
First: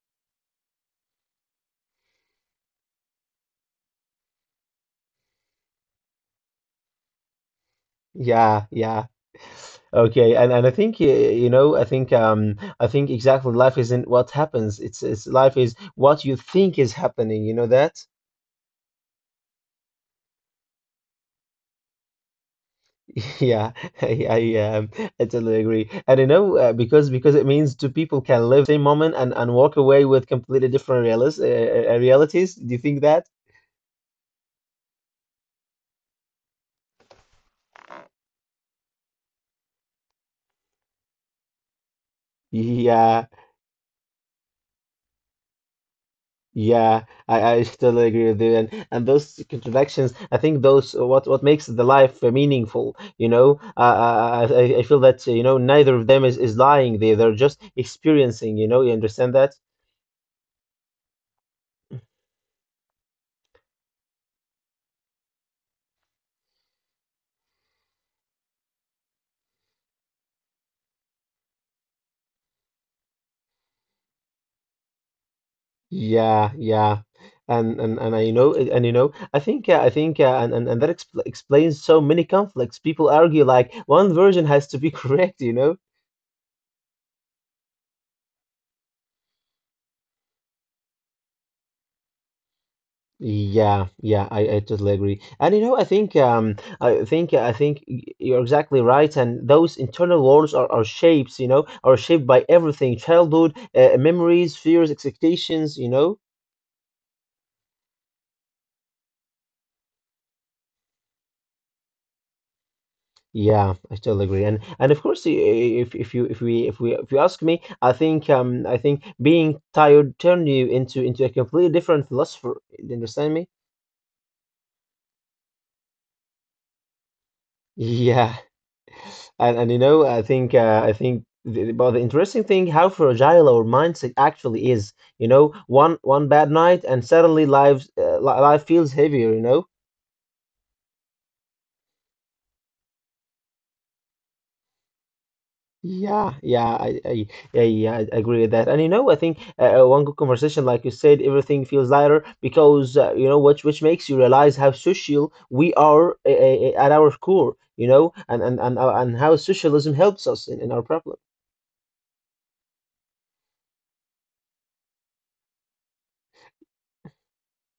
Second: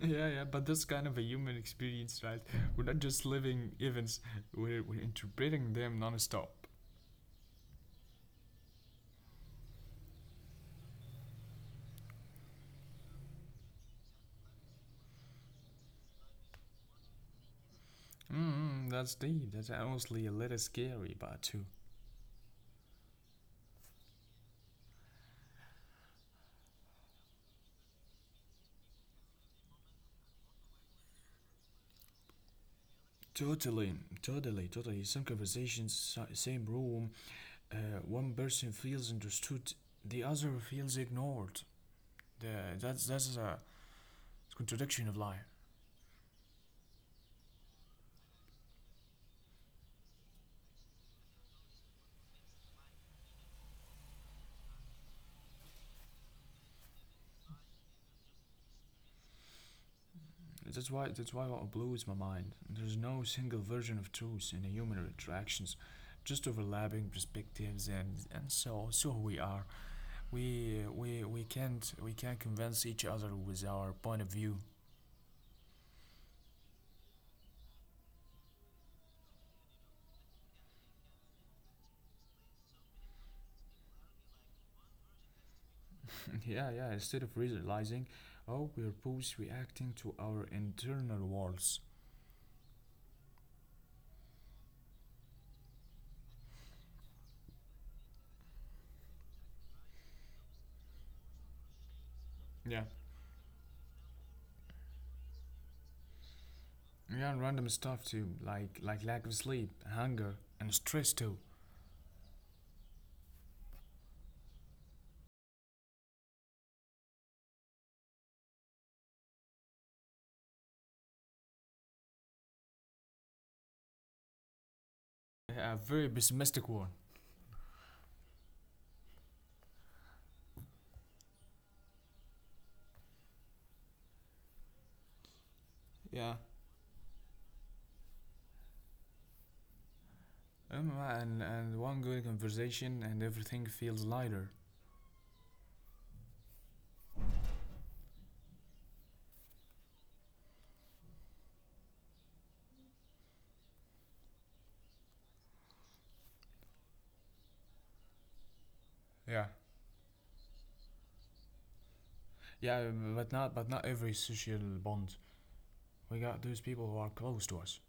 Speaker 1: Yeah, yeah, but that's kind of a human experience, right? We're not just living events, we're interpreting them non-stop.
Speaker 2: Yeah, yeah. Okay, and I think y- you know, I think exactly life isn't what happens. It's life is what you think is happening. You know that?
Speaker 1: Mm, that's deep. That's honestly a little scary, but too.
Speaker 2: Yeah, *laughs* I, I, um, I totally agree. And because it means two people can live same moment and walk away with completely different realis realities. Do you think that?
Speaker 1: Totally, totally, totally. Some conversations, same room. One person feels understood, the other feels ignored. The,
Speaker 2: Yeah,
Speaker 1: that's a contradiction of life.
Speaker 2: yeah, I *laughs* totally agree with you. And those contradictions, I think those, what makes the life, meaningful. You know, I feel that, neither of them is lying. They're just experiencing. You know, you understand that?
Speaker 1: That's why what blows my mind. There's no single version of truth in human interactions, just overlapping perspectives and so we are. We can't convince each other with our point of view.
Speaker 2: Yeah, yeah, and I know, I think and that explains so many conflicts. People argue like one version has to be *laughs* correct, you know?
Speaker 1: *laughs* Yeah, yeah. Instead of realizing, oh, we're both reacting to our internal walls.
Speaker 2: Yeah, yeah, I totally agree. And I think you're exactly right. And those internal wars are shapes, you know, are shaped by
Speaker 1: Yeah.
Speaker 2: everything: childhood, memories, fears, expectations, you know.
Speaker 1: Yeah, random stuff too, like lack of sleep, hunger, and stress too.
Speaker 2: Yeah, I totally agree, and of course, I- if you if we if we if you ask me, I think being tired turned you into a completely different philosopher. You understand me?
Speaker 1: A very pessimistic one.
Speaker 2: Yeah, and I think but the interesting thing how fragile our mindset actually is. You know, one
Speaker 1: Yeah.
Speaker 2: bad night and suddenly life feels heavier.
Speaker 1: And one good conversation and everything feels lighter.
Speaker 2: Yeah, yeah, yeah, yeah, I agree with that. And I think one good conversation, like you said, everything feels lighter, which makes you realize how social we are, at our core, and how
Speaker 1: Yeah.
Speaker 2: socialism helps us in our problems.
Speaker 1: Yeah, but not every social bond. We got those people who are close to us.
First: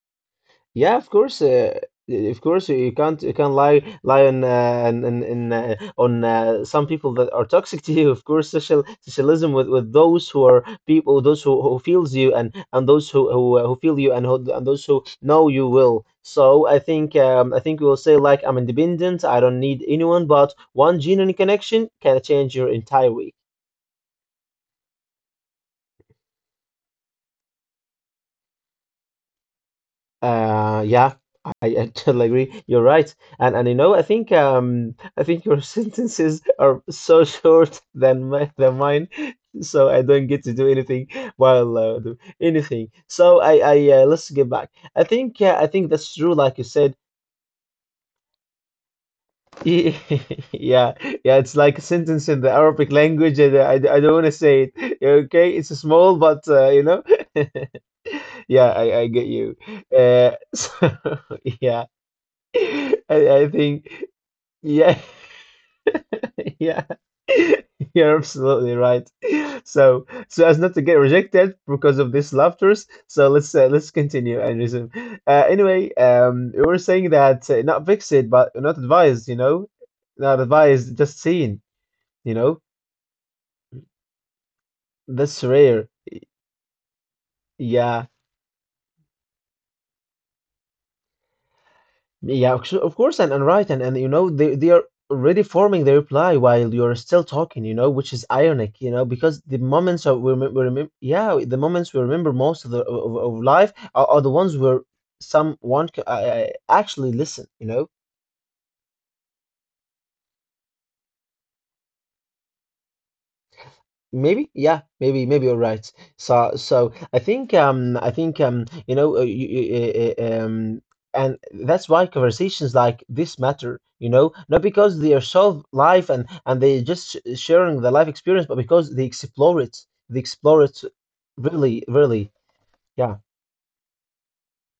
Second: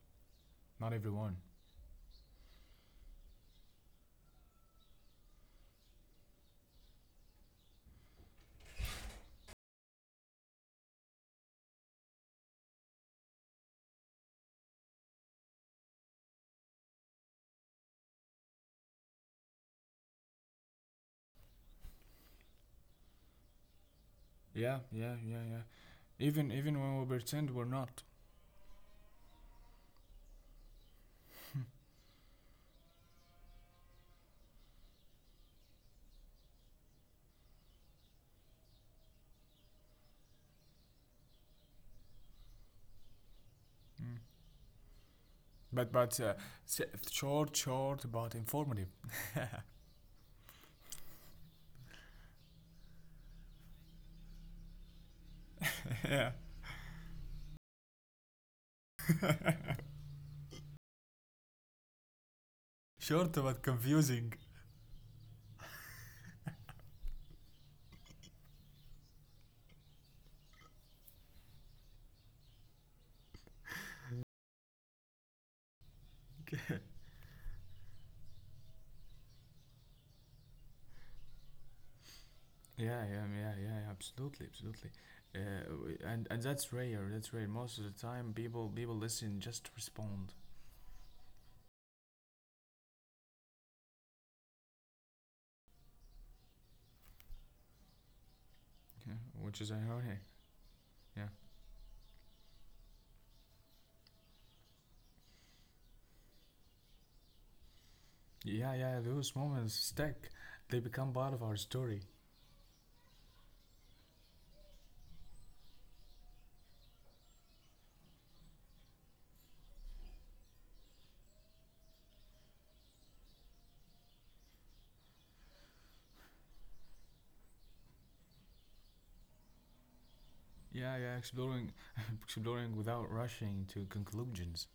Speaker 1: Not
Speaker 2: Yeah,
Speaker 1: everyone.
Speaker 2: of course, you can't lie on some people that are toxic *laughs* to you. Of course, socialism with those who are people, those who feels you, and those who feel you, and who, and those who know you will. So I think we will say, like, I'm independent. I don't need anyone, but one genuine connection can change your entire week.
Speaker 1: Yeah, yeah, yeah, yeah. Even when we pretend we're not.
Speaker 2: Yeah, I *laughs* totally agree. You're right, and I think your *laughs* sentences are so short than mine, so I don't get to do anything while, do anything. So I
Speaker 1: Mm.
Speaker 2: let's get back. I think Yeah, I think
Speaker 1: But
Speaker 2: that's
Speaker 1: but
Speaker 2: true.
Speaker 1: uh,
Speaker 2: Like you said,
Speaker 1: short, short, but informative.
Speaker 2: *laughs* yeah, yeah, it's like a sentence in the Arabic language, and I don't want to say it. *laughs* Okay, it's
Speaker 1: *laughs*
Speaker 2: small,
Speaker 1: Yeah.
Speaker 2: but,
Speaker 1: *laughs*
Speaker 2: *laughs* yeah, I get you. *laughs* So *laughs* yeah. I,
Speaker 1: Short
Speaker 2: I
Speaker 1: but
Speaker 2: think,
Speaker 1: confusing.
Speaker 2: yeah, *laughs* yeah, *laughs* you're absolutely right. *laughs* So, as not to get rejected because of this laughters. So let's continue and resume. Anyway, we were
Speaker 1: *laughs*
Speaker 2: saying that, not fix it, but not advised. You know, not advised, just seen. You know,
Speaker 1: Yeah, yeah, yeah, yeah, yeah, absolutely, absolutely.
Speaker 2: that's rare.
Speaker 1: Uh, and that's rare. That's rare. Most of the
Speaker 2: Yeah,
Speaker 1: time, people listen just respond.
Speaker 2: yeah, of course, and right, and they are already forming the reply while you're still talking, which is ironic,
Speaker 1: Yeah,
Speaker 2: because the
Speaker 1: which is
Speaker 2: moments of
Speaker 1: ironic.
Speaker 2: we remember,
Speaker 1: Yeah.
Speaker 2: yeah, the moments we remember most of the of life are the ones where someone actually listen, you know.
Speaker 1: Yeah, yeah, those moments stick. They become part of our story.
Speaker 2: Maybe, yeah, maybe you're right. So, and that's why conversations like this matter, you know, not because they are so live and they just sh sharing the life experience, but because they explore it,
Speaker 1: Yeah, yeah, exploring.
Speaker 2: really,
Speaker 1: *laughs*
Speaker 2: really,
Speaker 1: exploring Without
Speaker 2: yeah.
Speaker 1: rushing to conclusions.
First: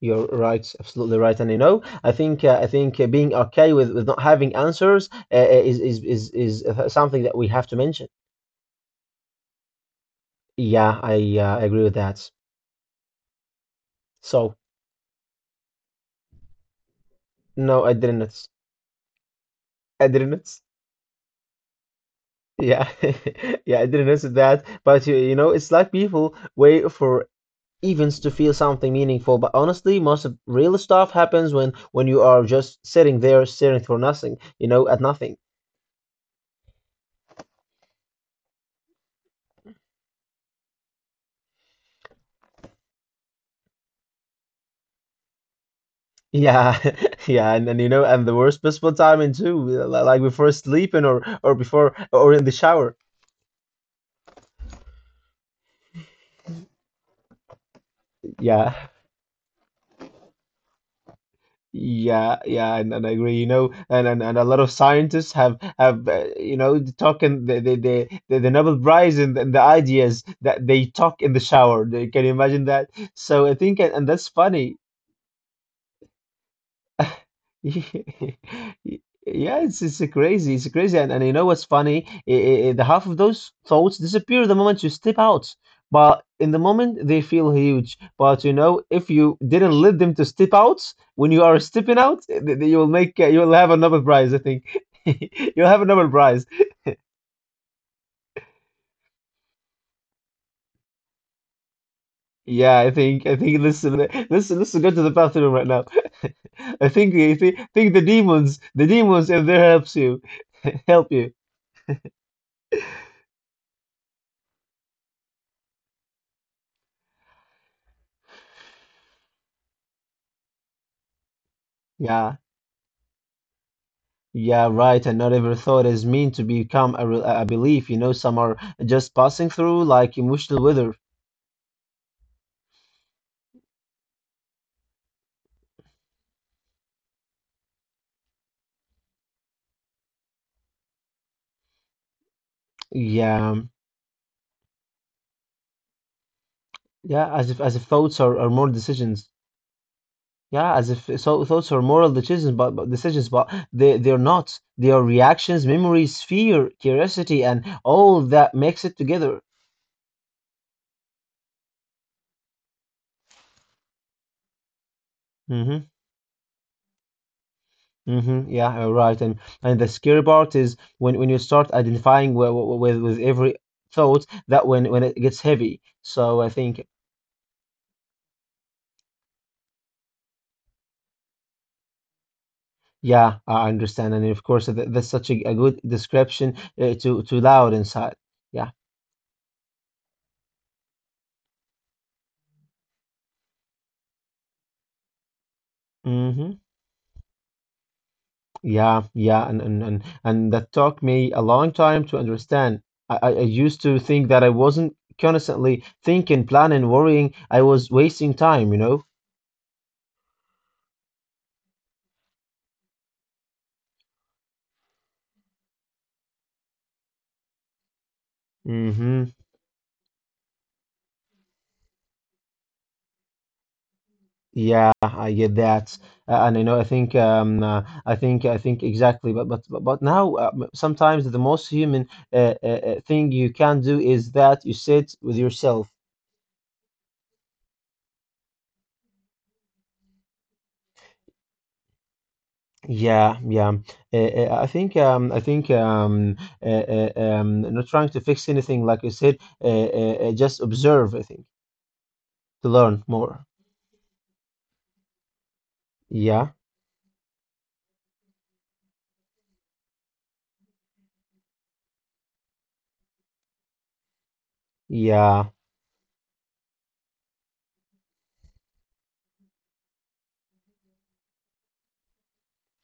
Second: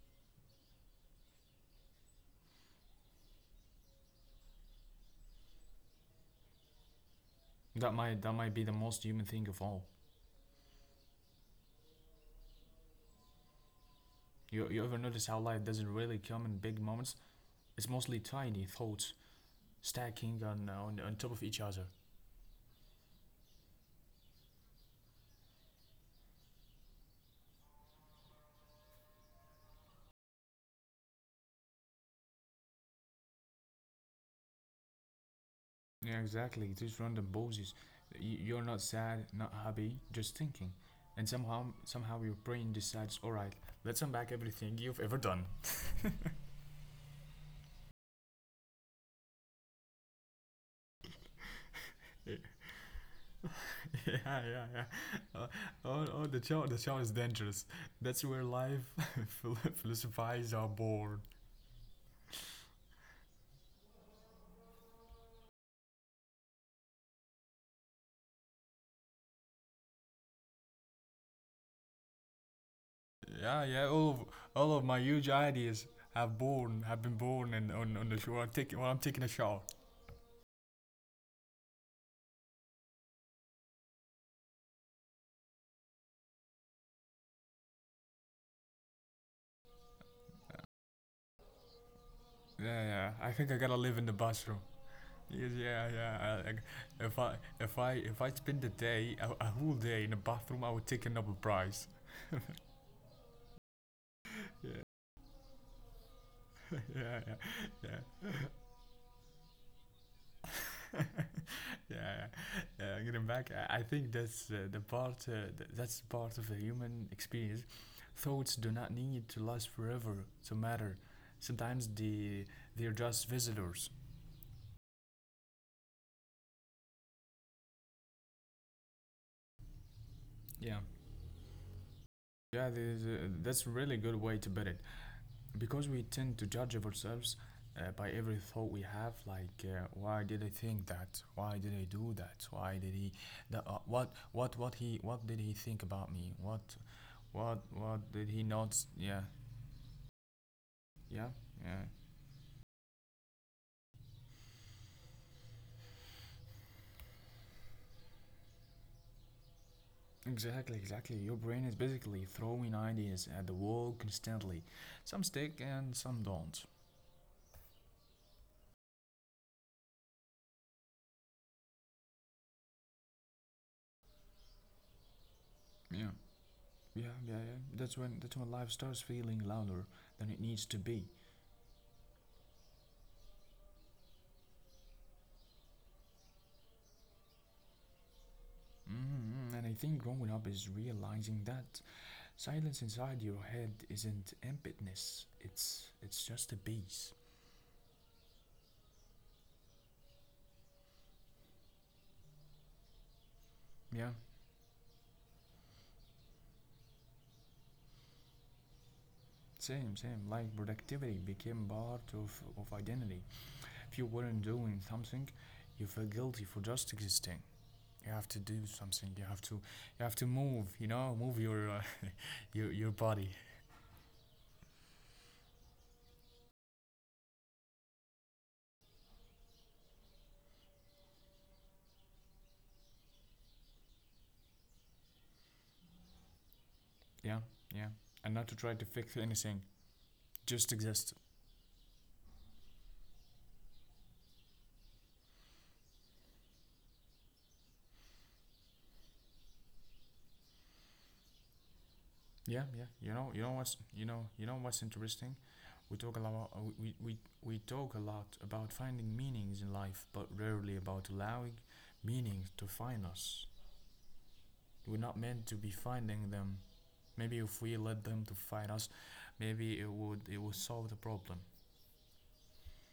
Speaker 2: You're right, absolutely right, and I think being okay with not having answers, is something that we have to
Speaker 1: That
Speaker 2: mention.
Speaker 1: might that might be the most human thing of all.
Speaker 2: Yeah, I agree with that. So.
Speaker 1: You ever notice how life doesn't really come in big moments?
Speaker 2: No,
Speaker 1: It's
Speaker 2: I
Speaker 1: mostly
Speaker 2: didn't notice.
Speaker 1: tiny thoughts
Speaker 2: I didn't
Speaker 1: stacking
Speaker 2: notice.
Speaker 1: on top of each other.
Speaker 2: Yeah, *laughs* yeah, I didn't notice that. But it's like people wait for events to feel something meaningful. But honestly, most of real stuff happens when you are just sitting there staring for nothing. You know, at nothing.
Speaker 1: Yeah, exactly. Just random pauses. You're not sad, not happy, just thinking. And somehow your brain decides, all right, let's unpack everything you've ever done.
Speaker 2: Yeah, *laughs* yeah, and then you know, and the worst possible timing too, like before sleeping or before
Speaker 1: Uh,
Speaker 2: or in the shower.
Speaker 1: *laughs* yeah, yeah, yeah. Oh, oh, the show is dangerous. That's where
Speaker 2: Yeah.
Speaker 1: life *laughs* philosophies are born.
Speaker 2: Yeah, yeah, and I agree, and a lot of scientists have talking the Nobel Prize, and the ideas that they talk in the shower. They, can you imagine that? So I
Speaker 1: Yeah,
Speaker 2: think
Speaker 1: yeah.
Speaker 2: and,
Speaker 1: All
Speaker 2: and
Speaker 1: of
Speaker 2: that's
Speaker 1: all
Speaker 2: funny.
Speaker 1: of my huge ideas have been born, and on the show.
Speaker 2: *laughs*
Speaker 1: Well, I'm taking a shower.
Speaker 2: Yeah, it's crazy. It's crazy, and you know what's funny? The half of those thoughts disappear the moment you step out, but in the moment they feel huge. But you know, if you didn't let them to step out, when you are stepping out,
Speaker 1: Yeah, yeah, yeah. I think I
Speaker 2: you'll
Speaker 1: gotta
Speaker 2: have a
Speaker 1: live in
Speaker 2: Nobel
Speaker 1: the
Speaker 2: Prize, I
Speaker 1: bathroom.
Speaker 2: think. *laughs*
Speaker 1: Yes,
Speaker 2: You'll
Speaker 1: yeah,
Speaker 2: have a Nobel
Speaker 1: yeah.
Speaker 2: Prize.
Speaker 1: I, if I if I if I spend a whole day in the bathroom, I would take another prize.
Speaker 2: Yeah, I think listen, listen, listen, go
Speaker 1: *laughs*
Speaker 2: to the bathroom right now. *laughs*
Speaker 1: Yeah,
Speaker 2: I
Speaker 1: *laughs*
Speaker 2: think
Speaker 1: yeah,
Speaker 2: I think,
Speaker 1: yeah,
Speaker 2: think
Speaker 1: yeah.
Speaker 2: the demons, if they helps you, *laughs*
Speaker 1: *laughs*
Speaker 2: help you.
Speaker 1: Yeah, getting back, I think that's the part. That's part of the human experience. Thoughts do not need to last forever to matter. Sometimes
Speaker 2: Yeah.
Speaker 1: they're just visitors.
Speaker 2: Yeah, right. And not every thought is meant to become a belief. You know, some are just passing through like emotional
Speaker 1: Yeah,
Speaker 2: weather.
Speaker 1: yeah. That's a really good way to put it, because we tend to judge of ourselves by every thought we have. Like, why did I think that? Why did I do that? Why did he? That,
Speaker 2: Yeah,
Speaker 1: what he what did he think about me? What
Speaker 2: yeah. As
Speaker 1: What
Speaker 2: if as if
Speaker 1: what
Speaker 2: thoughts
Speaker 1: did he
Speaker 2: are
Speaker 1: not?
Speaker 2: moral
Speaker 1: Yeah,
Speaker 2: decisions. Yeah, as
Speaker 1: yeah,
Speaker 2: if so thoughts
Speaker 1: yeah.
Speaker 2: are moral decisions, but, decisions, but they're not. They are reactions, memories, fear, curiosity, and all that makes it together.
Speaker 1: Exactly, exactly. Your brain is basically throwing ideas at the wall constantly. Some stick and
Speaker 2: Mm-hmm.
Speaker 1: some don't.
Speaker 2: Mm-hmm. Yeah, you're right. And the scary part is when you start identifying with every thought that when it gets heavy.
Speaker 1: Yeah.
Speaker 2: So I think.
Speaker 1: Yeah, yeah, yeah. That's when life starts feeling louder than it needs to be.
Speaker 2: Yeah, I understand, and of course, th that's such a good description, to loud inside. Yeah.
Speaker 1: And I think growing up is realizing that silence inside your head isn't emptiness. It's just a
Speaker 2: Hmm.
Speaker 1: peace.
Speaker 2: Yeah, yeah, and that took me a long time to understand. I used to
Speaker 1: Yeah,
Speaker 2: think that I wasn't constantly thinking, planning, worrying. I was wasting time.
Speaker 1: same, same. Like productivity became part of identity. If you weren't doing something, you feel guilty for just existing. You have to do something. You have
Speaker 2: Hmm.
Speaker 1: to you have to move. You know, move your *laughs* your body.
Speaker 2: Yeah, I get that, and I think exactly. But now, sometimes the most human, thing you can do is that you sit with yourself.
Speaker 1: Yeah, yeah, and not to try to fix anything. Just exist.
Speaker 2: Yeah, yeah. I think not trying to fix anything, like you said, just observe, I think,
Speaker 1: Yeah,
Speaker 2: to
Speaker 1: yeah.
Speaker 2: learn more.
Speaker 1: You know what's interesting. We talk a lot.
Speaker 2: Yeah,
Speaker 1: We talk a lot about finding meanings in life, but rarely about allowing meaning to find us. We're not meant to
Speaker 2: yeah.
Speaker 1: be finding them. Maybe if we let them to find us, maybe it would solve the problem.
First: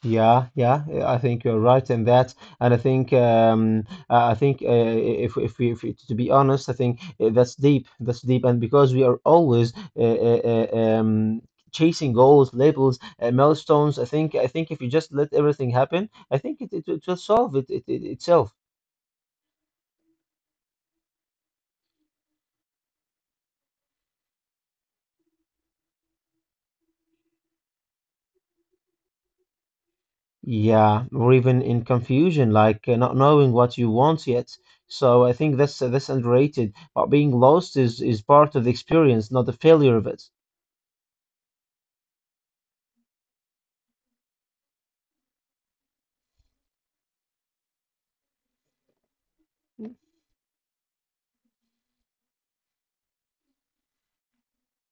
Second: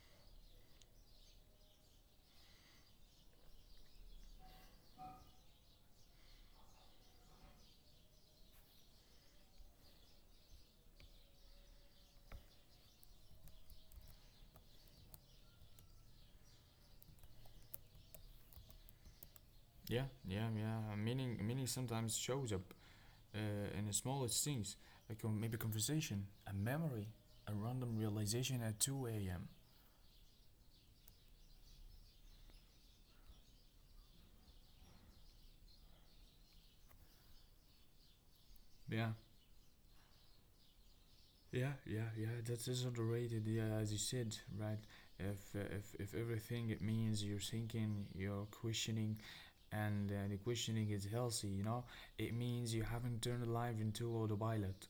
Speaker 2: Yeah, yeah, I think you're right in that, and I think if, we- to be honest, I think that's deep, and because we are always, chasing goals, labels, milestones, I think if you just let everything happen, I think it will solve it, it, it itself.
Speaker 1: Yeah, yeah, yeah. Meaning sometimes shows up in the smallest things, like maybe a conversation, a memory, a random realization at 2 a.m.
Speaker 2: Yeah, or even in confusion, like, not knowing what you want yet. So I think that's underrated, but being lost is part of the
Speaker 1: Yeah,
Speaker 2: experience, not the failure of it.
Speaker 1: yeah, yeah, yeah. That is underrated. Yeah, as you said, right? If everything it means you're thinking, you're questioning, and the questioning is healthy, you know? It means you haven't turned life into autopilot.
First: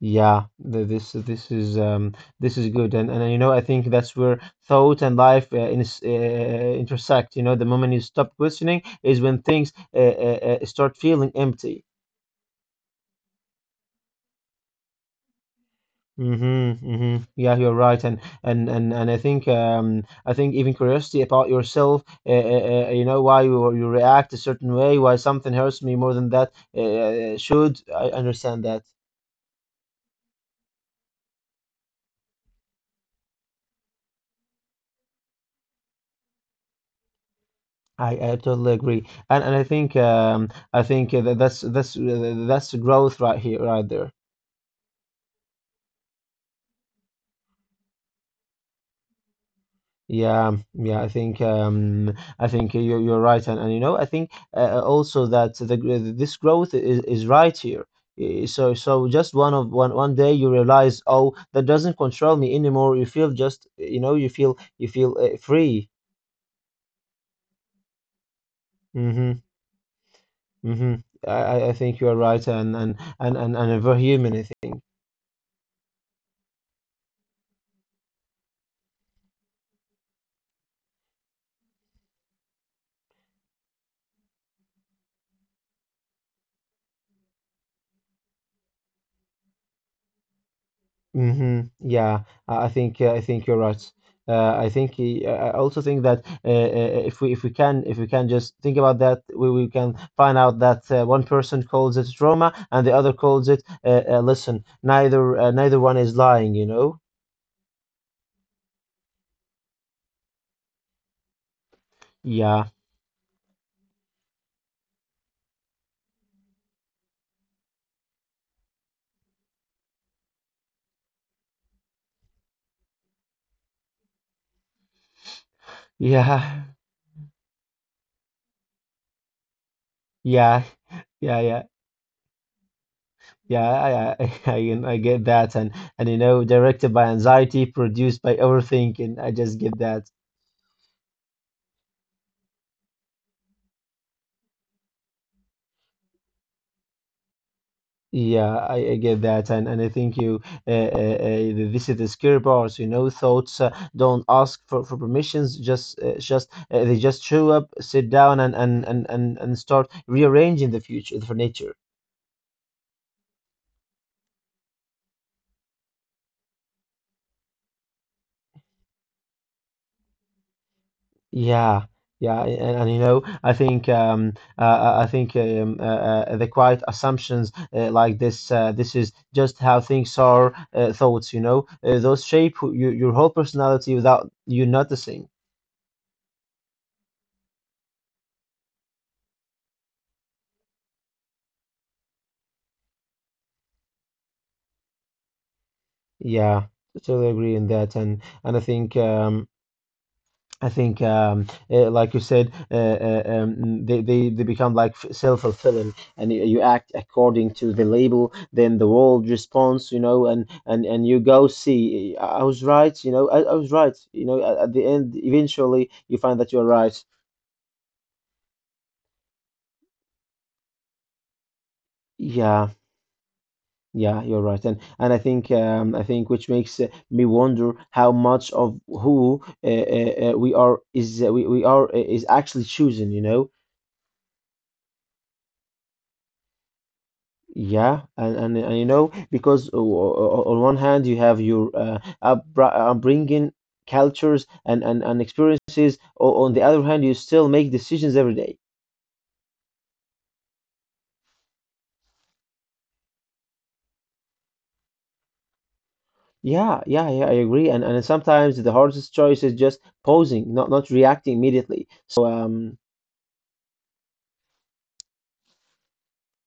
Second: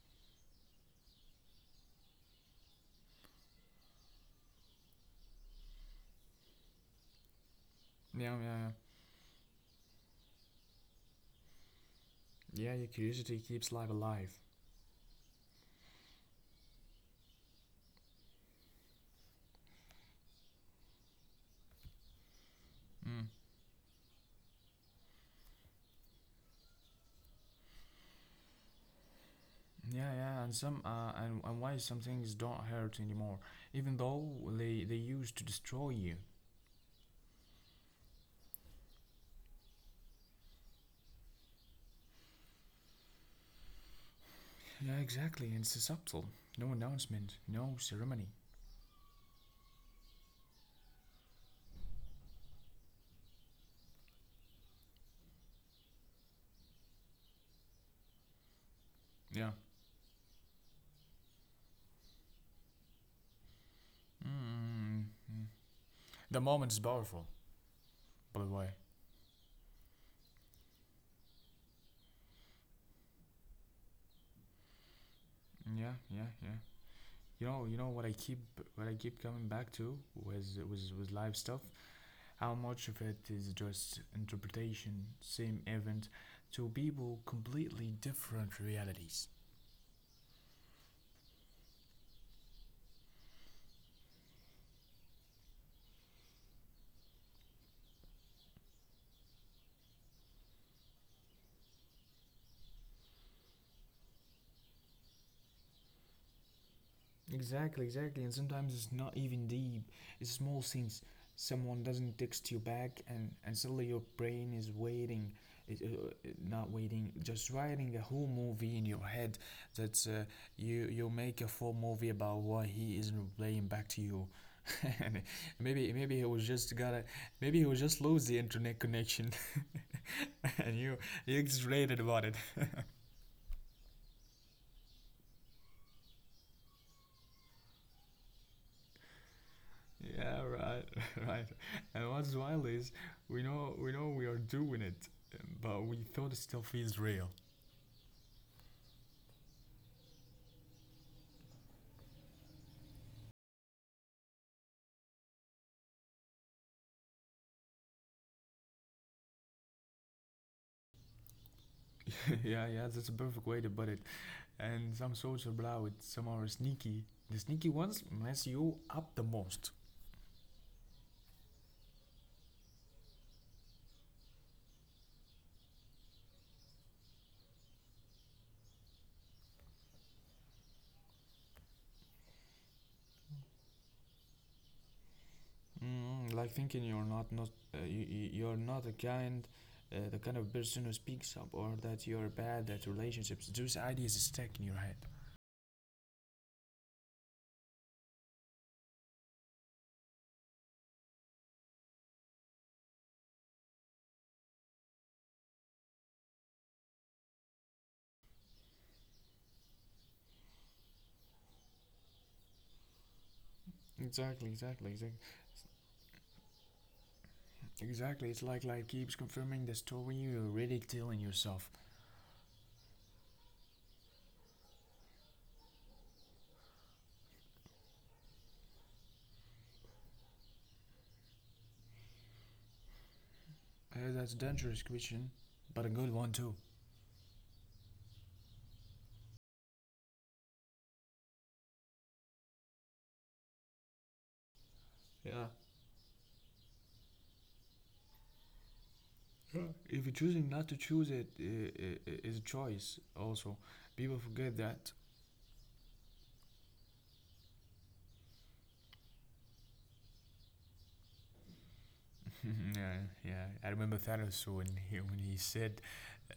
Speaker 2: Yeah, th- this this is um this is good, and I think that's where thought and life, intersect. You know, the moment you
Speaker 1: Yeah,
Speaker 2: stop
Speaker 1: yeah, yeah.
Speaker 2: questioning is when things, start feeling empty.
Speaker 1: Yeah, your curiosity keeps life alive.
Speaker 2: Mm-hmm, mm-hmm. Yeah, you're right, and I think even curiosity about yourself, you know,
Speaker 1: Mm.
Speaker 2: why you react a certain way, why something hurts me more than that, should. I understand that.
Speaker 1: Yeah, yeah, and why some things don't hurt anymore, even though they used to destroy you.
Speaker 2: I totally agree, and I think that's growth right here, right there.
Speaker 1: Yeah, exactly. And it's subtle. No announcement, no ceremony.
Speaker 2: Yeah, yeah. I think you're right, and you know I think also that this growth is right here. So just
Speaker 1: Yeah.
Speaker 2: one of one one day you realize, oh, that doesn't control me anymore. You feel, just, you know, you feel you
Speaker 1: Mm.
Speaker 2: feel uh,
Speaker 1: Mm.
Speaker 2: free.
Speaker 1: The moment is powerful, by the way.
Speaker 2: Mm-hmm. Mm-hmm. I think you are right, and a very human, I think.
Speaker 1: Yeah, yeah, yeah. You know what I keep coming back to was was live stuff. How much of it is just interpretation, same event, to people completely different realities?
Speaker 2: Yeah, I think I think you're right. I think I also think that if we can just think about that, we can find out that one person calls it trauma and the other calls it listen. Neither one is lying, you know.
Speaker 1: Exactly, exactly. And sometimes it's not even deep. It's small scenes. Someone doesn't text you
Speaker 2: Yeah,
Speaker 1: back, and suddenly your brain is waiting, it, uh, not waiting, just writing a whole movie in your head that you make a full movie about why he isn't replying back to you. *laughs* And maybe maybe he was
Speaker 2: yeah,
Speaker 1: just
Speaker 2: *laughs*
Speaker 1: gotta maybe he was just lose the internet connection. *laughs*
Speaker 2: yeah,
Speaker 1: And you
Speaker 2: yeah, yeah.
Speaker 1: exaggerated about it. *laughs*
Speaker 2: Yeah, I, I, *laughs* I get that, and you know, directed by anxiety, produced by overthinking. I just get that.
Speaker 1: Yeah, right, *laughs* right. And what's wild is we know we are doing it, but we thought it still feels real.
Speaker 2: Yeah, I get that, and I think you this is the scary part. You know, thoughts don't ask for permissions. Just They just show up, sit down, and start rearranging the furniture.
Speaker 1: *laughs* Yeah, yeah, that's a perfect way to put it. And some souls are loud, some are sneaky. The sneaky ones mess you up the most.
Speaker 2: Yeah, yeah, and you know, I think the quiet assumptions like this this is just how things are. Thoughts, you know, those shape your whole personality without you noticing.
Speaker 1: Mm, like thinking you're not not you, you- you're not a kind the kind of person who speaks up or that you're bad at relationships. Those ideas stick in your head.
Speaker 2: Yeah, totally agree in that, and I think like you said, they become like self-fulfilling, and you act according to the label, then the world responds, you know, and you go, see, I was right, you know, I was right, you know,
Speaker 1: Exactly,
Speaker 2: at the
Speaker 1: exactly,
Speaker 2: end,
Speaker 1: exactly.
Speaker 2: eventually you find that you're right.
Speaker 1: Exactly, it's like life keeps confirming the story you're already telling yourself.
Speaker 2: Yeah. Yeah, you're right, and I think which makes me wonder how much of who we are is actually choosing, you know?
Speaker 1: That's a dangerous question, but a good one too.
Speaker 2: Yeah, and you know, because on one hand you have your upbringing, cultures, and
Speaker 1: Yeah.
Speaker 2: experiences. On the other hand, you still make decisions every day.
Speaker 1: Yeah. If you're choosing not to choose it, is a choice. Also, people forget that.
Speaker 2: Yeah, yeah, yeah, I agree. And sometimes the hardest choice is just pausing, not reacting immediately. So,
Speaker 1: *laughs*
Speaker 2: um.
Speaker 1: Yeah, yeah. I remember Thanos when he said,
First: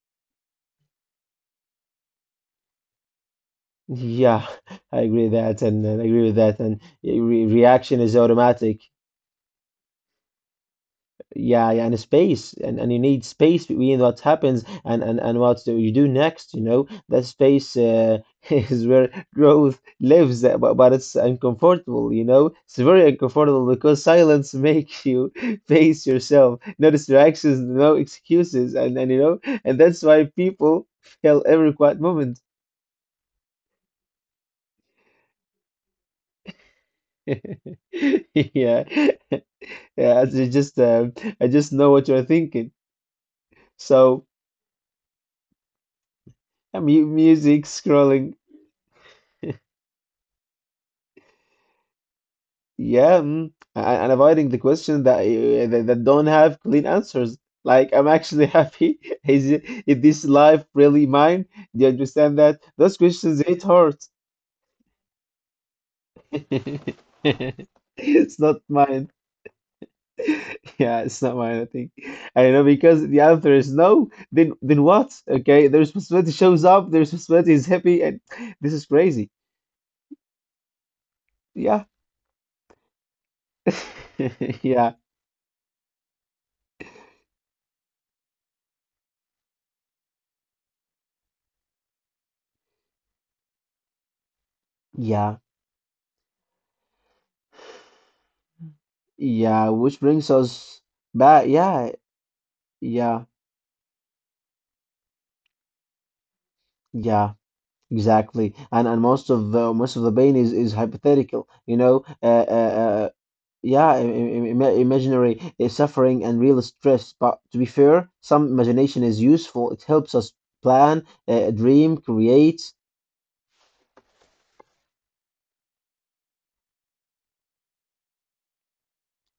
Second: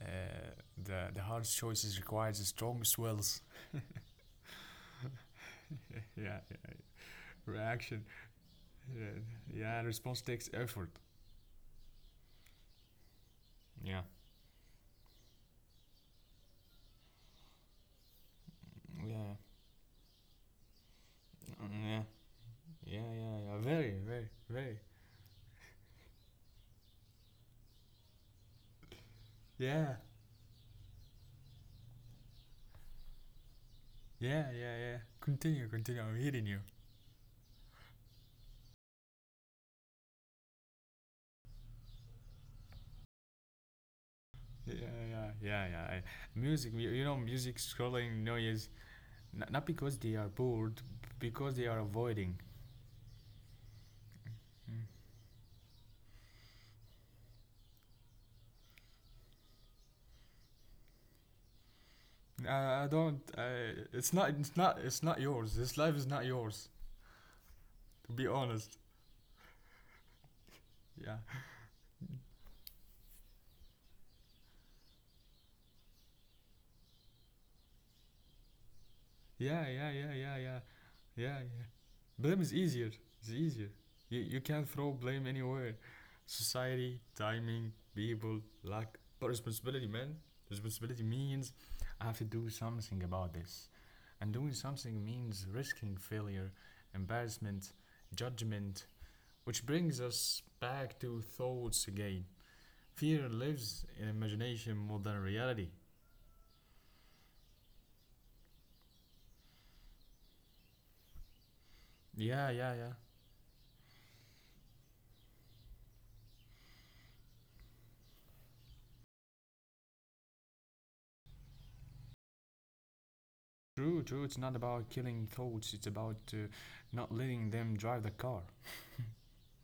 Speaker 1: uh, "the hardest choices requires the strongest wills."
Speaker 2: Yeah, *laughs* I agree with that, and I
Speaker 1: *laughs*
Speaker 2: agree with
Speaker 1: Yeah,
Speaker 2: that.
Speaker 1: yeah,
Speaker 2: And re reaction
Speaker 1: reaction.
Speaker 2: is automatic.
Speaker 1: Yeah, yeah, response takes effort.
Speaker 2: Yeah, yeah, and space, and you need space
Speaker 1: Yeah.
Speaker 2: between what happens and what do you do next. You know, that space *laughs* is where
Speaker 1: Yeah.
Speaker 2: growth lives, but it's
Speaker 1: Mm.
Speaker 2: uncomfortable. You know, it's
Speaker 1: Yeah.
Speaker 2: very
Speaker 1: Yeah. Yeah. Yeah.
Speaker 2: uncomfortable
Speaker 1: Very,
Speaker 2: because
Speaker 1: very,
Speaker 2: silence
Speaker 1: very.
Speaker 2: makes you *laughs* face yourself. No distractions, no excuses, and you know, and
Speaker 1: Yeah,
Speaker 2: that's why people *laughs* fail every quiet moment.
Speaker 1: yeah, yeah, yeah. Continue, continue. I'm hearing you.
Speaker 2: *laughs* Yeah. Yeah, I just know what you're thinking. So,
Speaker 1: Yeah, yeah, yeah, yeah. Music, music
Speaker 2: music
Speaker 1: scrolling
Speaker 2: scrolling.
Speaker 1: noise. Not because they are bored, because they are avoiding.
Speaker 2: Yeah, mm, and avoiding the
Speaker 1: Mm.
Speaker 2: question that, that that don't have clean answers. Like, I'm actually *laughs* happy. Is this life really mine? Do you understand that?
Speaker 1: I
Speaker 2: Those
Speaker 1: don't.
Speaker 2: questions, it
Speaker 1: It's
Speaker 2: hurts.
Speaker 1: not. It's not. It's not yours. This life is not yours.
Speaker 2: *laughs*
Speaker 1: To be
Speaker 2: It's not
Speaker 1: honest.
Speaker 2: mine. *laughs* Yeah,
Speaker 1: Yeah.
Speaker 2: it's not mine, I think. I know, because the answer is no, then what? Okay, the responsibility shows up, the responsibility is happy, and this is crazy.
Speaker 1: Yeah, yeah, yeah, yeah, yeah, yeah, yeah.
Speaker 2: Yeah.
Speaker 1: Blame is easier. It's easier. You can
Speaker 2: *laughs*
Speaker 1: throw
Speaker 2: Yeah,
Speaker 1: blame anywhere. Society, timing, people, luck, but responsibility, man. Responsibility means I have to do something about this. And doing something means
Speaker 2: yeah,
Speaker 1: risking failure, embarrassment, judgment, which
Speaker 2: yeah,
Speaker 1: brings
Speaker 2: which
Speaker 1: us
Speaker 2: brings us
Speaker 1: back to
Speaker 2: back.
Speaker 1: thoughts
Speaker 2: Yeah,
Speaker 1: again. Fear
Speaker 2: yeah,
Speaker 1: lives in imagination more than reality.
Speaker 2: yeah, exactly. And most of the pain is hypothetical, you know.
Speaker 1: Yeah, yeah,
Speaker 2: Uh,
Speaker 1: yeah.
Speaker 2: uh yeah, imaginary suffering and real stress. But to be fair, some imagination is useful. It helps us plan, dream, create.
Speaker 1: True, true. It's not about killing thoughts. It's about not letting them drive the car.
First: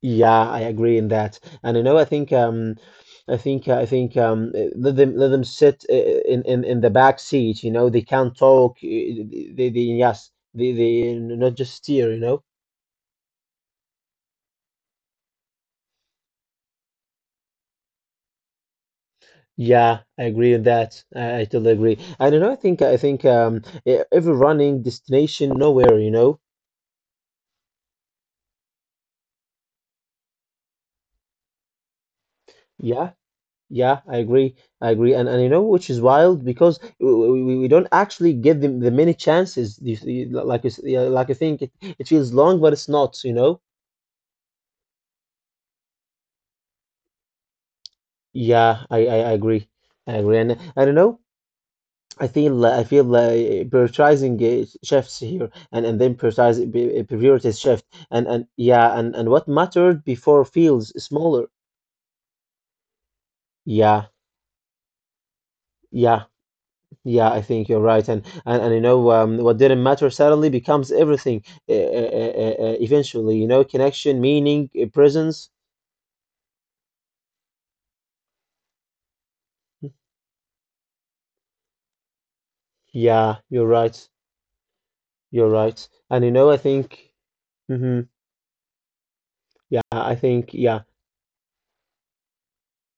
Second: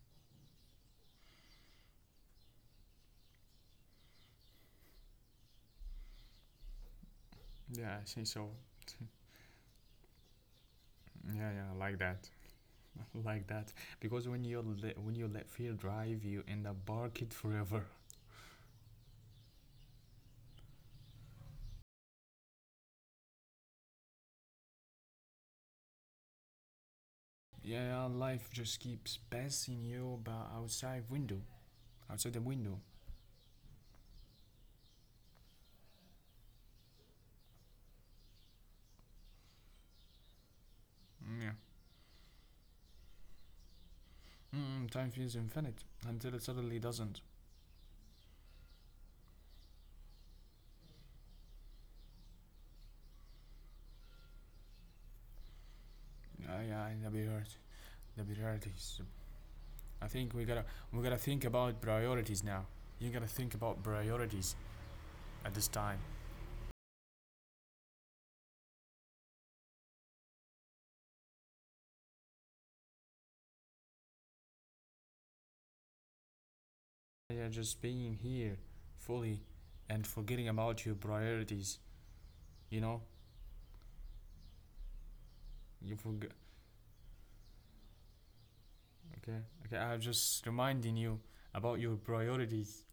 Speaker 2: Yeah, I agree in that. And you know, I think I think let them sit, in the back seat. You know,
Speaker 1: Yeah,
Speaker 2: they
Speaker 1: I think
Speaker 2: can't
Speaker 1: so.
Speaker 2: talk. They yes, they
Speaker 1: Yeah,
Speaker 2: not just
Speaker 1: yeah, like
Speaker 2: steer, you
Speaker 1: that,
Speaker 2: know.
Speaker 1: *laughs* like that. Because when you let fear drive, you end up barked forever.
Speaker 2: Yeah, I agree on that. I totally agree. I don't know. I think every running destination nowhere, you know.
Speaker 1: Yeah, yeah, life just keeps passing you by outside the window.
Speaker 2: Yeah. Yeah, I agree. I agree. And you know which is wild because we don't actually give them the many chances. Like you, yeah,
Speaker 1: Mm,
Speaker 2: like I
Speaker 1: yeah.
Speaker 2: think it feels long, but it's not, you know?
Speaker 1: Time feels infinite until it suddenly doesn't.
Speaker 2: Yeah, I agree. I agree. And I don't know. I feel like prioritizing, chefs here, and then
Speaker 1: Yeah,
Speaker 2: prioritize,
Speaker 1: yeah, the priorities,
Speaker 2: priorities shift,
Speaker 1: the
Speaker 2: and
Speaker 1: priorities.
Speaker 2: and what
Speaker 1: I
Speaker 2: mattered
Speaker 1: think we
Speaker 2: before
Speaker 1: gotta
Speaker 2: feels
Speaker 1: we gotta think
Speaker 2: smaller.
Speaker 1: about priorities now. You gotta think about
Speaker 2: Yeah.
Speaker 1: priorities at this time.
Speaker 2: Yeah. Yeah, I think you're right, and you know, what didn't matter suddenly becomes everything. Eventually, you know, connection, meaning, presence.
Speaker 1: Yeah, just being here fully and forgetting about your priorities. You know,
Speaker 2: Yeah, you're right. You're right,
Speaker 1: you
Speaker 2: and you
Speaker 1: forget.
Speaker 2: know, I think. hmm
Speaker 1: Okay,
Speaker 2: yeah,
Speaker 1: okay. I'm
Speaker 2: I
Speaker 1: just
Speaker 2: think. Yeah.
Speaker 1: reminding you about your priorities.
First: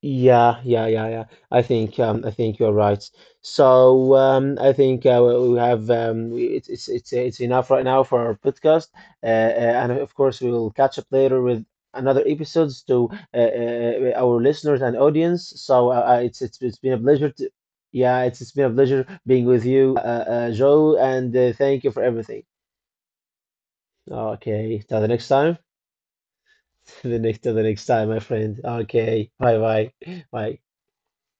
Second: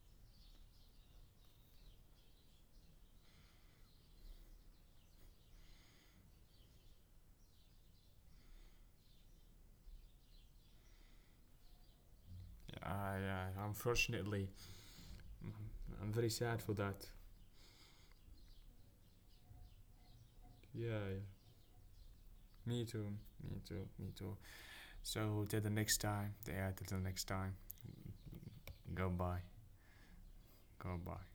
Speaker 2: Yeah, yeah, yeah, yeah. I think you're right. So, I think we have, it's it's enough right now for our podcast, and of course we will catch up later with another episodes to
Speaker 1: I,
Speaker 2: our
Speaker 1: Unfortunately,
Speaker 2: listeners and audience. So,
Speaker 1: I'm very
Speaker 2: it's
Speaker 1: sad for
Speaker 2: it's been a
Speaker 1: that.
Speaker 2: pleasure to, yeah, it's been a pleasure being with you,
Speaker 1: Yeah,
Speaker 2: Joe,
Speaker 1: yeah.
Speaker 2: and thank you for everything.
Speaker 1: Me too. Me too. Me too.
Speaker 2: Okay, till the next
Speaker 1: So
Speaker 2: time.
Speaker 1: till the next time. Yeah,
Speaker 2: *laughs*
Speaker 1: till the
Speaker 2: The
Speaker 1: next
Speaker 2: next Till
Speaker 1: time.
Speaker 2: the next time, my friend. Okay,
Speaker 1: Goodbye.
Speaker 2: bye bye, bye.
Speaker 1: Goodbye.